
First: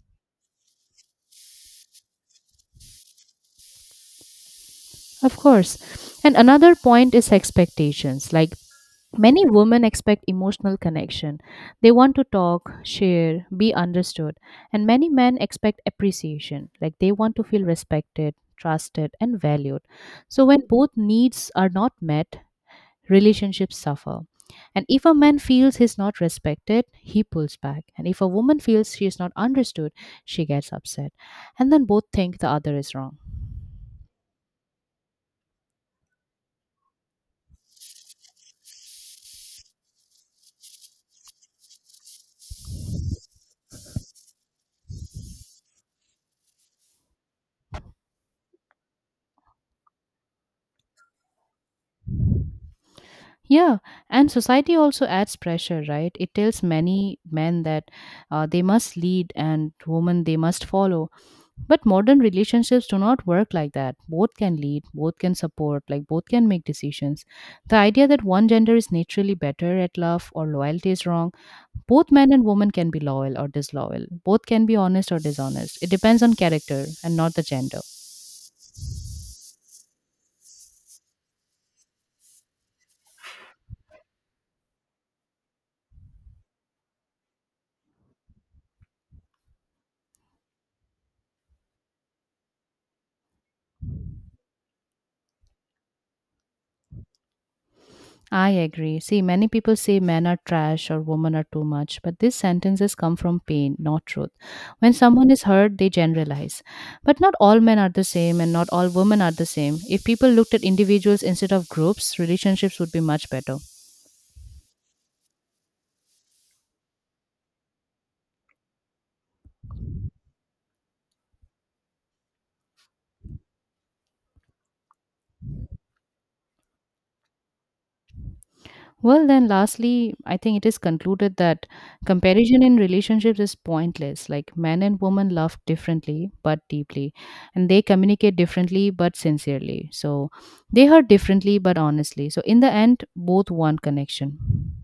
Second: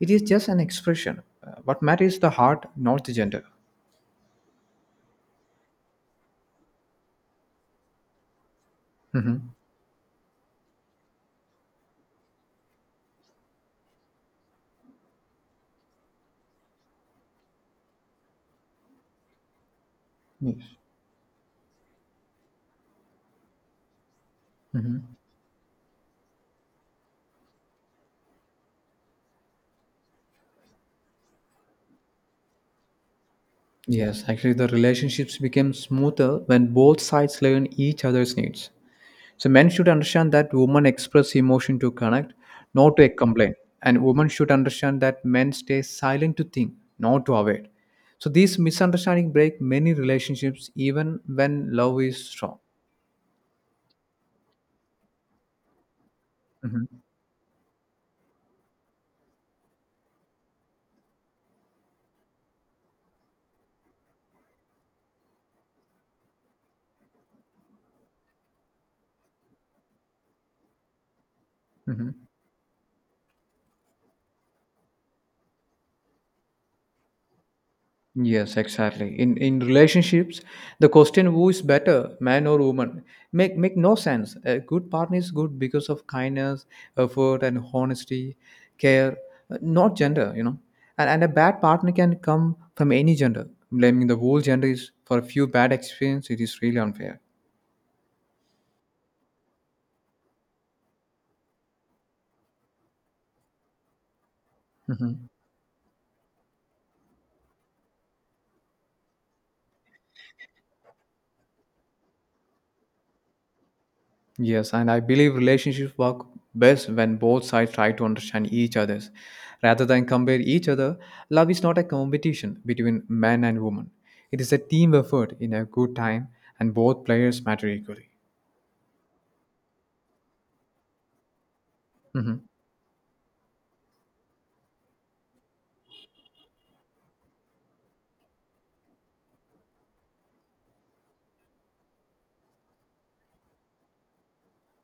S2: It is just an expression. What matters is the heart, not the gender.
S1: Of course. And another point is expectations. Like
S2: Mhm.
S1: many women expect emotional connection. They want to talk, share, be understood. And many men expect appreciation, like they want to feel respected, trusted, and valued. So when both needs are not met, relationships suffer. And if a man feels he's not respected, he pulls back. And if a woman feels she is not understood, she gets upset. And then both think the other is wrong.
S2: Yes, actually, the relationships become smoother when both sides learn each other's needs. So, men should understand that women express emotion to connect, not to complain. And women should understand that men stay silent to think, not to avoid. So, these misunderstandings break many relationships even when love is strong.
S1: Yeah, and society also adds pressure, right? It tells
S2: Mm-hmm.
S1: many men that they must lead and women they must follow. But modern relationships do not work like that. Both can lead, both can support, like both can make decisions. The idea that one gender is naturally better at love or loyalty is wrong. Both men and women can be loyal or disloyal. Both can be honest or dishonest. It depends on character and not the gender.
S2: Yes, exactly. In relationships, the question who is better, man or woman, make no sense. A good partner is good because of kindness, effort, and honesty, care, not gender, you know. And a bad partner can come from any gender. Blaming the whole gender is for a few bad experiences, it is really unfair.
S1: I agree. See, many people say men are trash or women are too much, but these sentences come from pain, not truth. When someone is hurt, they generalize. But not all men are the same and not all women are the same. If people looked at individuals instead of groups, relationships would be much better.
S2: Yes, and I believe relationships work best when both sides try to understand each other's. Rather than compare each other, love is not a competition between men and women. It is a team effort in a good time, and both players matter equally.
S1: Well, then, lastly, I think it is concluded that
S2: Mhm.
S1: comparison in relationships is pointless. Like men and women love differently but deeply, and they communicate differently but sincerely. So they hurt differently but honestly. So, in the end, both want connection.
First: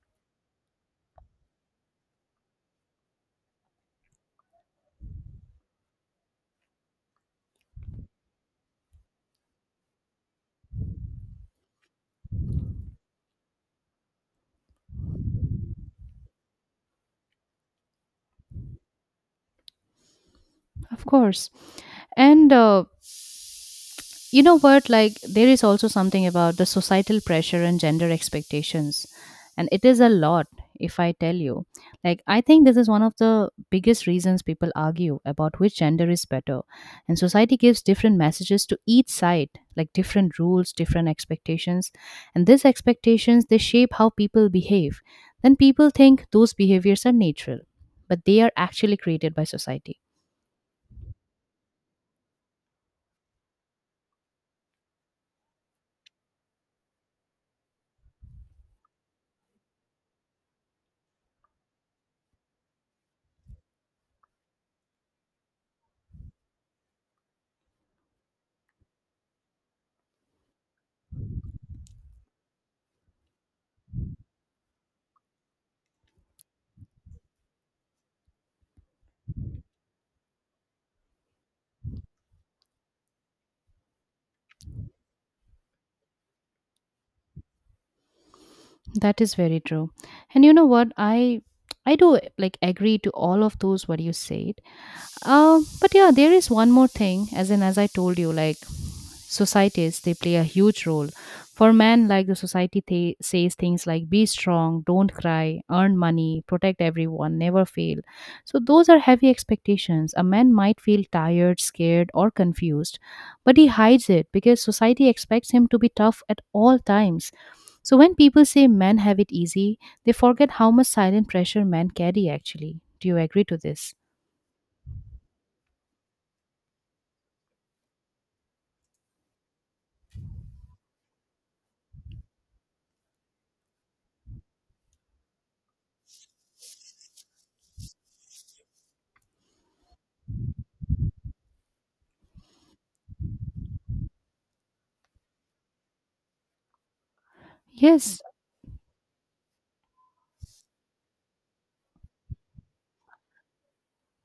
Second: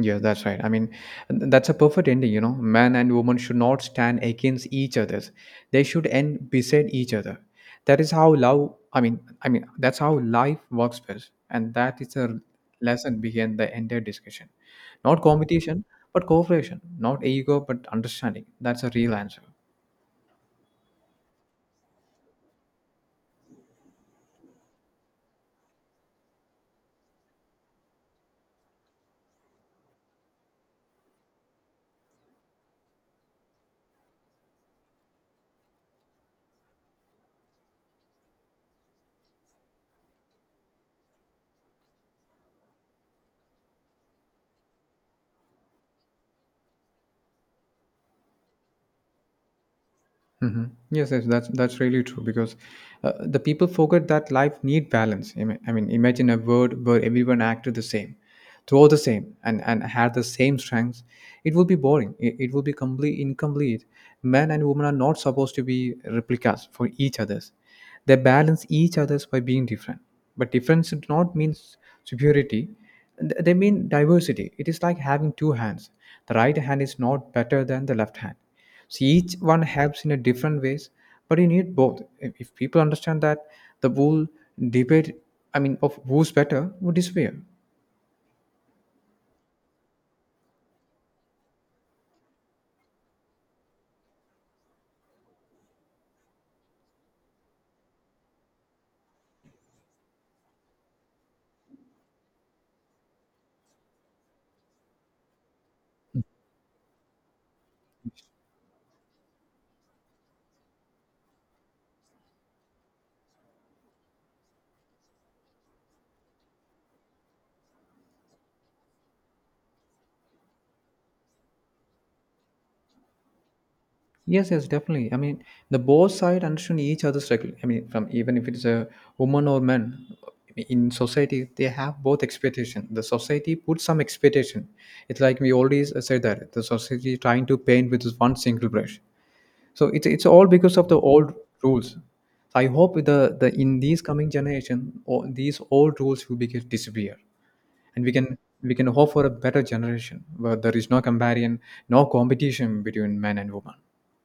S2: Yeah, that's right. I mean, that's a perfect ending, you know. Man and woman should not stand against each other. They should end beside each other. That is how love, I mean, that's how life works best. And that is the lesson behind the entire discussion. Not competition, but cooperation. Not ego, but understanding. That's a real answer.
S1: Of course. And you know what? Like, there is also something about the societal pressure and gender expectations. And it is a lot, if I tell you. Like, I think this is one of the biggest reasons people argue about which gender is better. And society gives different messages to each side, like different rules, different expectations. And these expectations, they shape how people behave. Then people think those behaviors are natural, but they are actually created by society.
S2: Hmm. Yes, yes, that's really true because the people forget that life need balance. I mean, imagine a world where everyone acted the same, thought the same, and had the same strengths. It will be boring. It will be complete incomplete. Men and women are not supposed to be replicas for each others. They balance each others by being different. But difference does not mean superiority. They mean diversity. It is like having two hands. The right hand is not better than the left hand, so each one helps in a different ways, but you need both. If people understand that, the whole debate, of who's better, would disappear.
S1: That is very true. And you know what? I do like agree to all of those what you said. But yeah, there is one more thing, as in, as I told you, like societies, they play a huge role. For men, like the society says things like be strong, don't cry, earn money, protect everyone, never fail. So those are heavy expectations. A man might feel tired, scared, or confused, but he hides it because society expects him to be tough at all times. So when people say men have it easy, they forget how much silent pressure men carry actually. Do you agree to this?
S2: Yes, yes, definitely. I mean, the both side understand each other's struggle. I mean, from even if it's a woman or man in society, they have both expectation. The society puts some expectation. It's like we always said that the society trying to paint with this one single brush. So it's all because of the old rules. So I hope with these coming generation, all, these old rules will begin disappear, and we
S1: Yes.
S2: can we can hope for a better generation where there is no comparison, no competition between men and women.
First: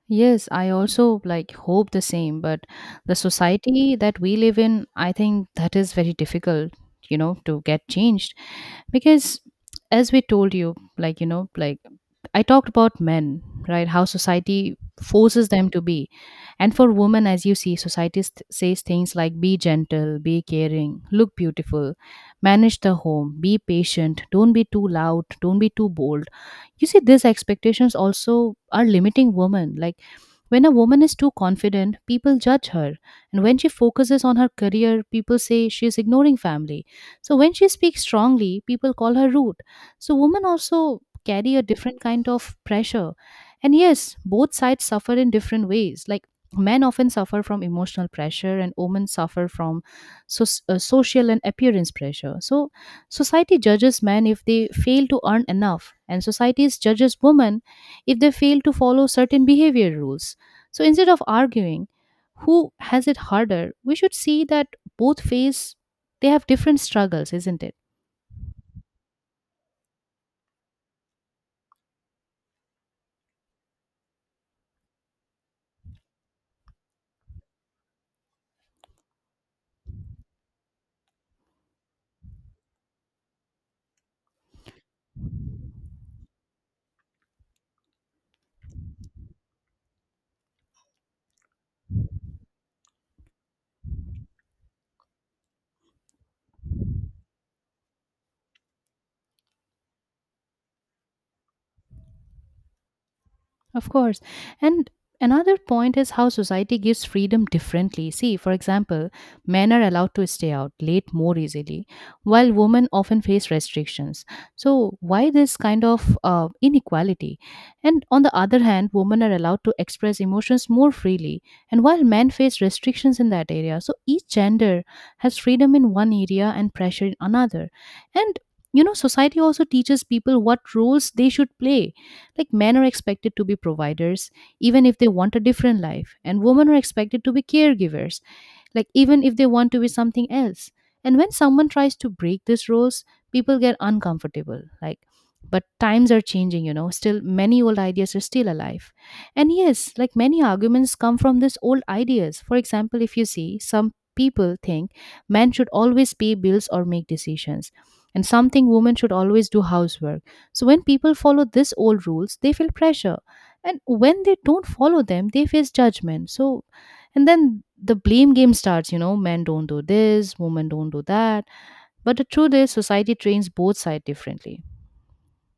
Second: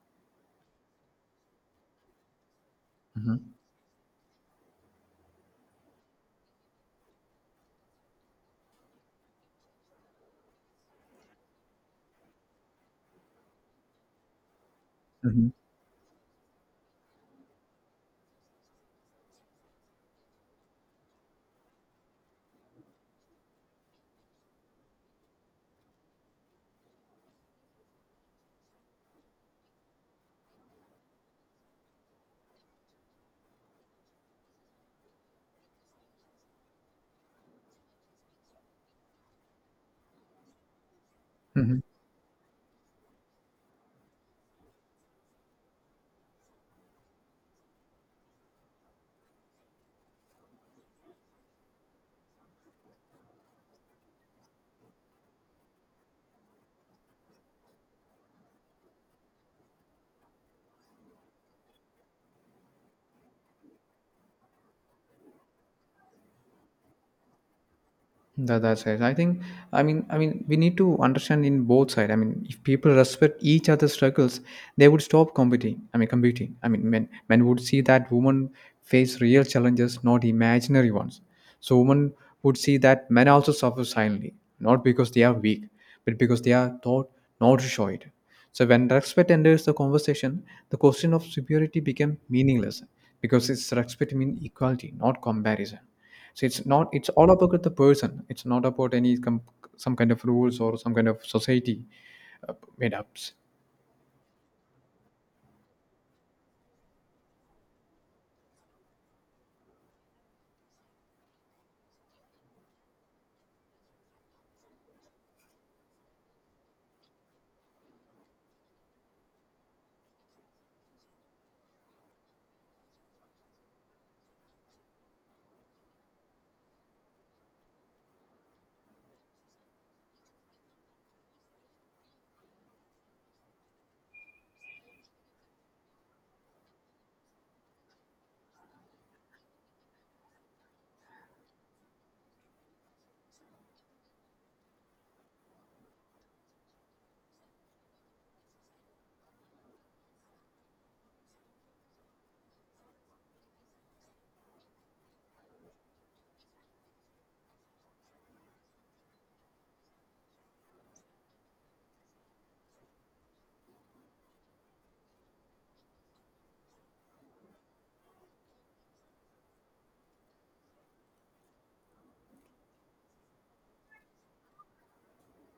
S1: Yes, I also like hope the same, but the
S2: hmm
S1: society that we live in, I think that is very difficult, you know, to get changed because as we told you, like, you know, like I talked about men, right? How society
S2: hmm
S1: forces them to be. And for women, as you see, society says things like be gentle, be caring, look beautiful, manage the home, be patient, don't be too loud, don't be too bold. You see, these expectations also are limiting women. Like, when a woman is too confident, people judge her. And when she focuses on her career, people say she is ignoring family. So when she speaks strongly, people call her rude. So women also carry a
S2: hmm
S1: different kind of pressure. And yes, both sides suffer in different ways. Like men often suffer from emotional pressure and women suffer from so, social and appearance pressure. So society judges men if they fail to earn enough and society judges women if they fail to follow certain behavior rules, so instead of arguing who has it harder, we should see that both face, they have different struggles, isn't it?
S2: that's it, I think. We need to understand in both sides. I mean, if people respect each other's struggles, they would stop competing. Men would see that women face real challenges, not imaginary ones. So women would see that men also suffer silently, not because they are weak, but because they are taught not to show it. So when respect enters the conversation, the question of superiority became meaningless, because it's respect means equality, not comparison. So it's not, it's all about the person. It's not about any some kind of rules or some kind of society made up.
S1: Of course. And another point is how society gives freedom differently. See, for example, men are allowed to stay out late more easily, while women often face restrictions. So, why this kind of inequality? And on the other hand, women are allowed to express emotions more freely, and while men face restrictions in that area. So, each gender has freedom in one area and pressure in another. And you know, society also teaches people what roles they should play, like men are expected to be providers even if they want a different life, and women are expected to be caregivers, like even if they want to be something else. And when someone tries to break these rules, people get uncomfortable. Like, but times are changing, you know, still many old ideas are still alive. And yes, like many arguments come from these old ideas. For example, if you see, some people think men should always pay bills or make decisions, and some think women should always do housework. So when people follow these old rules, they feel pressure, and when they don't follow them, they face judgment. So and then the blame game starts, you know, men don't do this, women don't do that. But the truth is, society trains both sides differently.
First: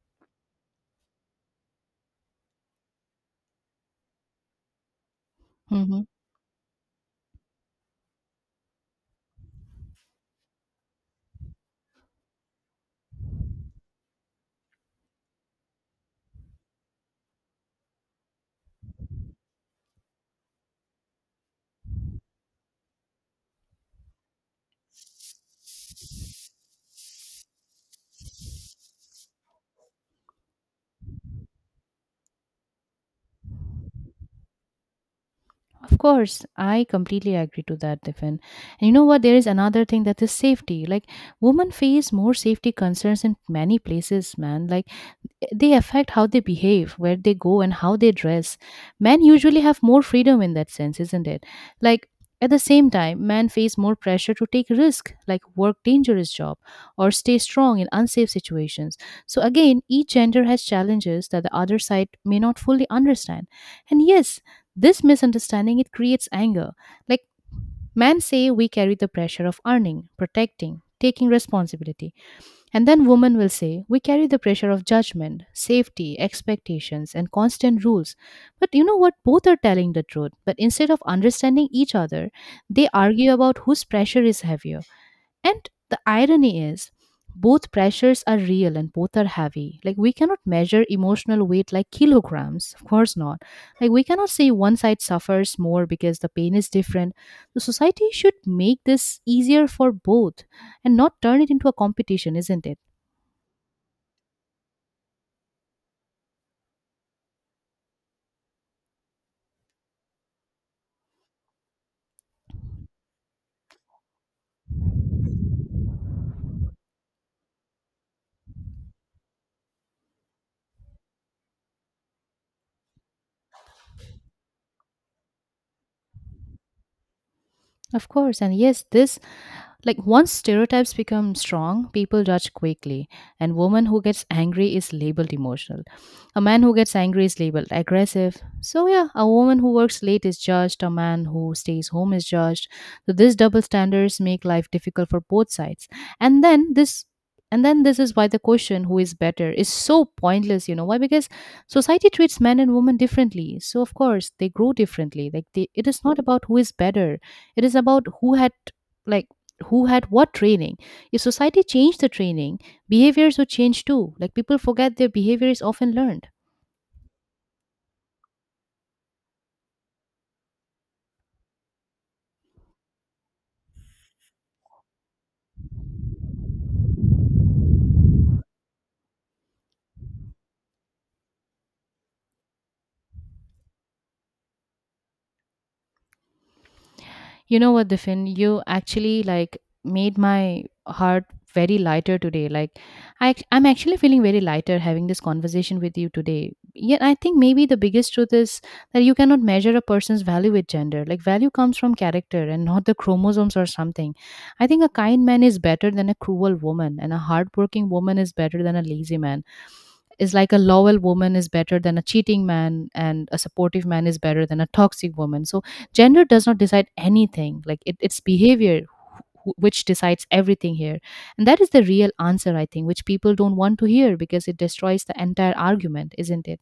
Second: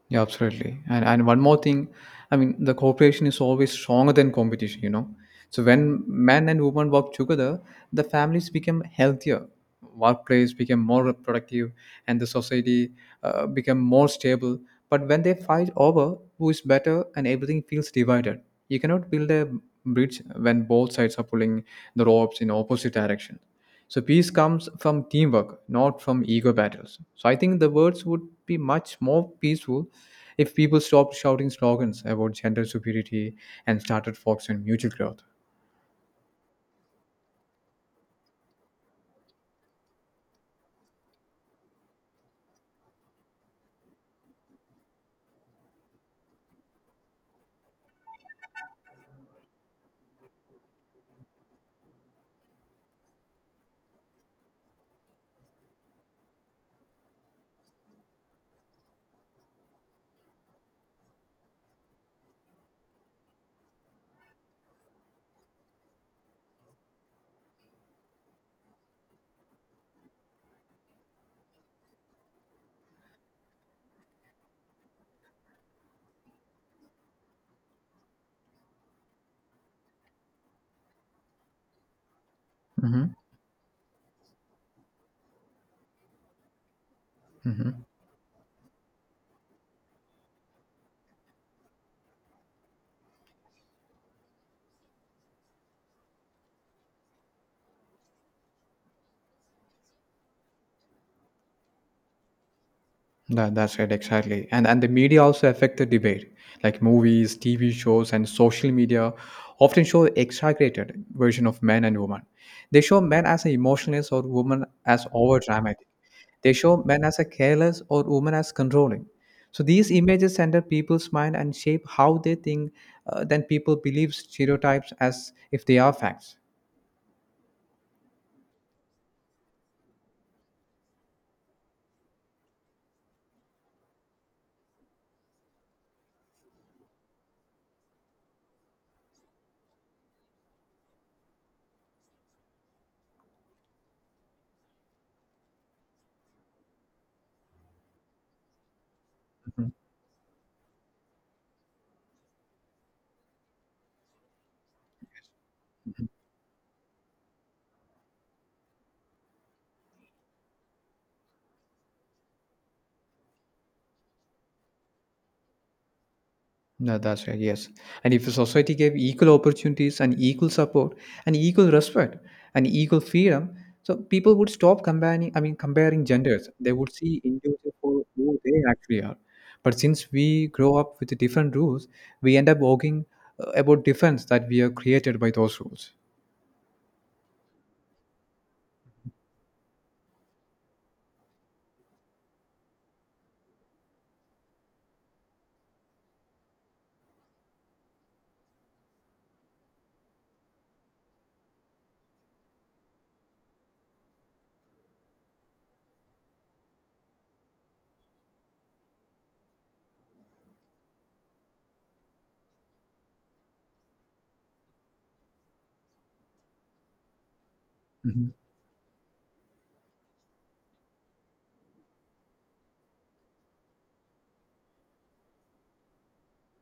S2: Yeah, absolutely. And one more thing, I mean, the cooperation is always stronger than competition, you know. So
S1: Hmm.
S2: when men and women work together, the families become healthier, workplace become more productive, and the society become more stable. But when they fight over who is better and everything feels divided, you cannot build a bridge when both sides are pulling the ropes in opposite direction. So peace comes from teamwork, not from ego battles. So I think the words would be much more peaceful if people stopped shouting slogans about gender superiority and started focusing on mutual growth.
S1: Of course, I completely agree to that, Tiffin. And you know what? There is another thing, that is safety. Like, women face more safety concerns in many places, man. Like, they affect how they behave, where they go, and how they dress. Men usually have more freedom in that sense, isn't it? Like, at the same time, men face more pressure to take risk, like work dangerous job or stay strong in unsafe situations. So again, each gender has challenges that the other side may not fully understand. And yes, this misunderstanding it creates anger. Like men say we carry the pressure of earning, protecting, taking responsibility, and then women will say, we carry the pressure of judgment, safety, expectations, and constant rules. But you know what? Both are telling the truth. But instead of understanding each other, they
S2: hmm
S1: argue about whose pressure is heavier. And the irony is, both
S2: hmm
S1: pressures are real and both are heavy. Like, we cannot measure emotional weight like kilograms. Of course not. Like, we cannot say one side suffers more because the pain is different. The society should make this easier for both and not turn it into a competition, isn't it?
S2: that's right, exactly. And the media also affect the debate. Like movies, TV shows, and social media often show exaggerated version of men and women. They show men as emotionless or women as over dramatic. They show men as a careless or women as controlling. So these images enter people's mind and shape how they think. Then people believe stereotypes as if they are facts.
S1: Of course, and yes, this, once stereotypes become strong, people judge quickly, and woman who gets angry is labeled emotional. A man who gets angry is labeled aggressive. So yeah, a woman who works late is judged, a man who stays home is judged. So these double standards make life difficult for both sides. And then this and then this is why the question who is better is so pointless, you know. Why? Because society treats men and women differently. So of course they grow differently. Like it is not about who is better. It is about who had, like, who had what training. If society changed the training, behaviors would change too. Like people forget their behavior is often learned.
S2: No, that's right. Yes. And if society gave equal opportunities and equal support and equal respect and equal freedom, so people would stop comparing, comparing genders. They would see individuals for who they actually are. But since we grow up with different rules, we end up arguing about difference that we are created by those rules.
S1: You know what, Diffin? You actually like made my heart very lighter today. Like I'm actually feeling very lighter having this conversation with you today. Yet I think maybe the biggest truth is that you cannot measure a person's value with gender. Like value comes from character and not the chromosomes or something. I think a kind man is better than a cruel woman, and a hardworking woman is better than a lazy man, is like a loyal woman is better than a cheating man and a supportive man is better than a toxic woman. So gender does not decide anything. Like it's
S2: Mhm.
S1: behavior which decides everything here. And that is the real answer, I think, which people don't want to hear because it destroys the entire argument, isn't it?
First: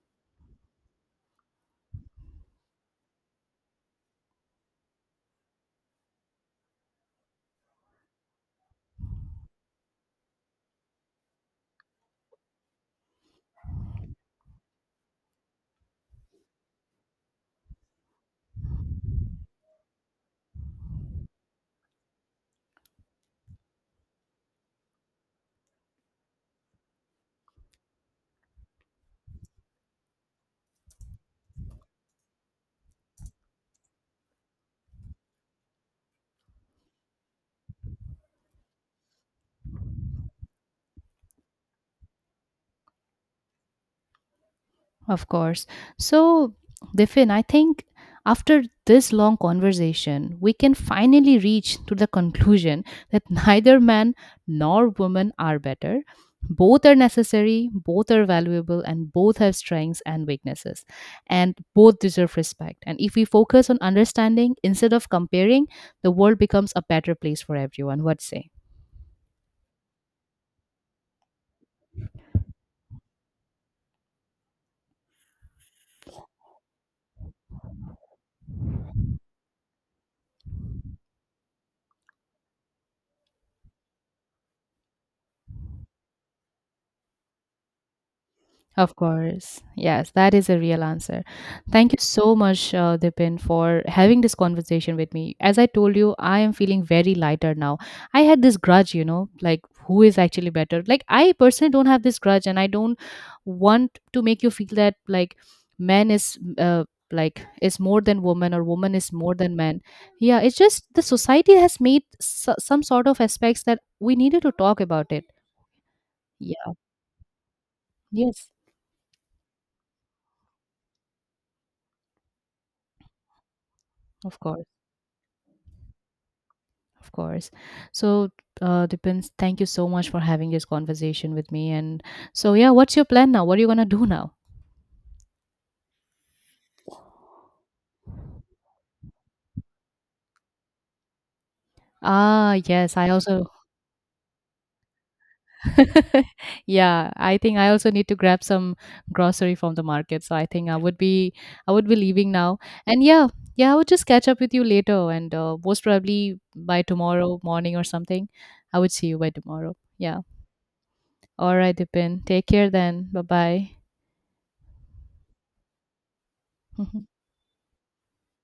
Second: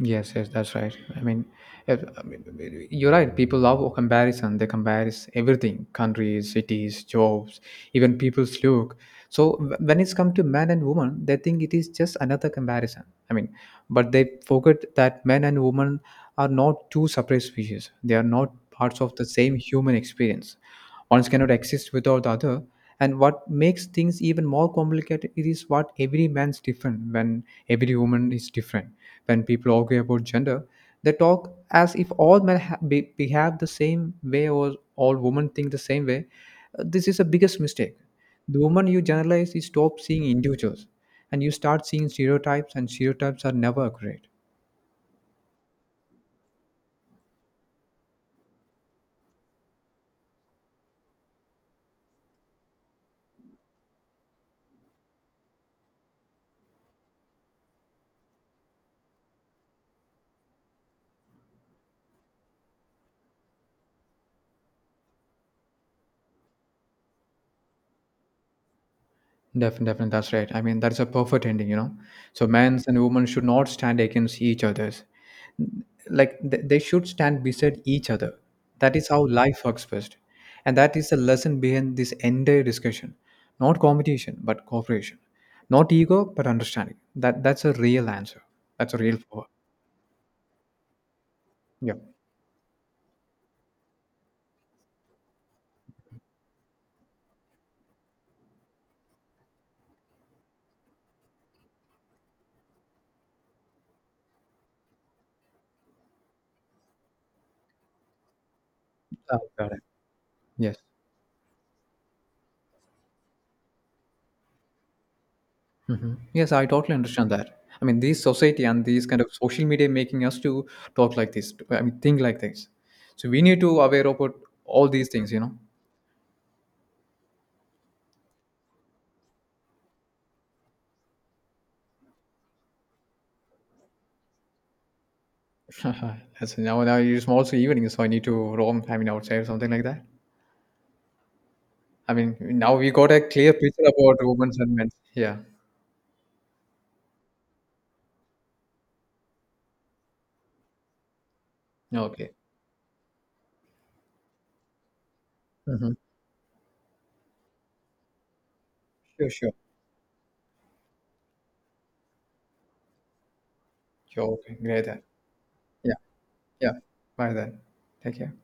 S2: Yes, yes, that's right. I mean, if, I mean, you're right. People love comparison. They compare everything: countries, cities, jobs, even people's look. So when it's come to men and women, they think it is just another comparison. I mean, but they forget that men and women are not two separate species. They are not parts of the same human experience. One cannot exist without the other. And what makes things even more complicated is what every man's different when every woman is different. When people argue about gender, they talk as if all men behave the same way or all women think the same way. This is the biggest mistake. The moment you generalize, you stop seeing individuals and you start seeing stereotypes, and stereotypes are never accurate.
S1: Of course. So, Diffin, I think after this long conversation, we can finally reach to the conclusion that neither man nor woman are better. Both are necessary, both are valuable, and both have strengths and weaknesses. And both deserve respect. And if we focus on understanding instead of comparing, the world becomes a better place for everyone. What say?
S2: Definitely, definitely, that's right. I mean, that is a perfect ending, you know. So men's and women should not stand against each others. Like they should stand beside each other. That is how life works best, and that is the lesson behind this entire discussion. Not competition but cooperation, not ego but understanding. That that's a real answer. That's
S1: Of
S2: a real power.
S1: course. Yes, that is a real answer. Thank
S2: Yeah.
S1: you so much, Dipin, for having this conversation with me. As I told you, I am feeling very lighter now. I had this grudge, you know, like who is actually better. Like, I personally don't have this grudge, and I don't want to make you feel that, like, man is. Like is more than woman or woman is more than
S2: Got it.
S1: man. Yeah, it's
S2: Yes,
S1: just the society has made some sort of aspects that we needed to talk about it.
S2: yes, I
S1: Yeah.
S2: totally understand that. I mean, this
S1: Yes.
S2: society and these kind of social media making us to talk like this think like this. So we need to aware about
S1: Of course.
S2: all these things, you know.
S1: Of course. So, depends. Thank you so much for having this conversation with me. And so, yeah, what's your plan now? What are you gonna do now?
S2: That's, now it's also evening, so I need to roam, I mean, outside or something like that. I mean,
S1: Ah,
S2: now we
S1: yes,
S2: got
S1: I
S2: a
S1: also,
S2: clear picture about women's and men's. Yeah.
S1: yeah, I think I also need to grab some grocery from the market. So I would be
S2: Okay.
S1: leaving now. And yeah, yeah, I would just catch up with you later, and most
S2: Hmm.
S1: probably by tomorrow morning or something. I would see you
S2: Sure,
S1: by
S2: sure.
S1: tomorrow. Yeah. All right, Dipin. Take care then. Bye bye.
S2: Sure. Okay. Great then. Yeah. Yeah. Bye then. Take care.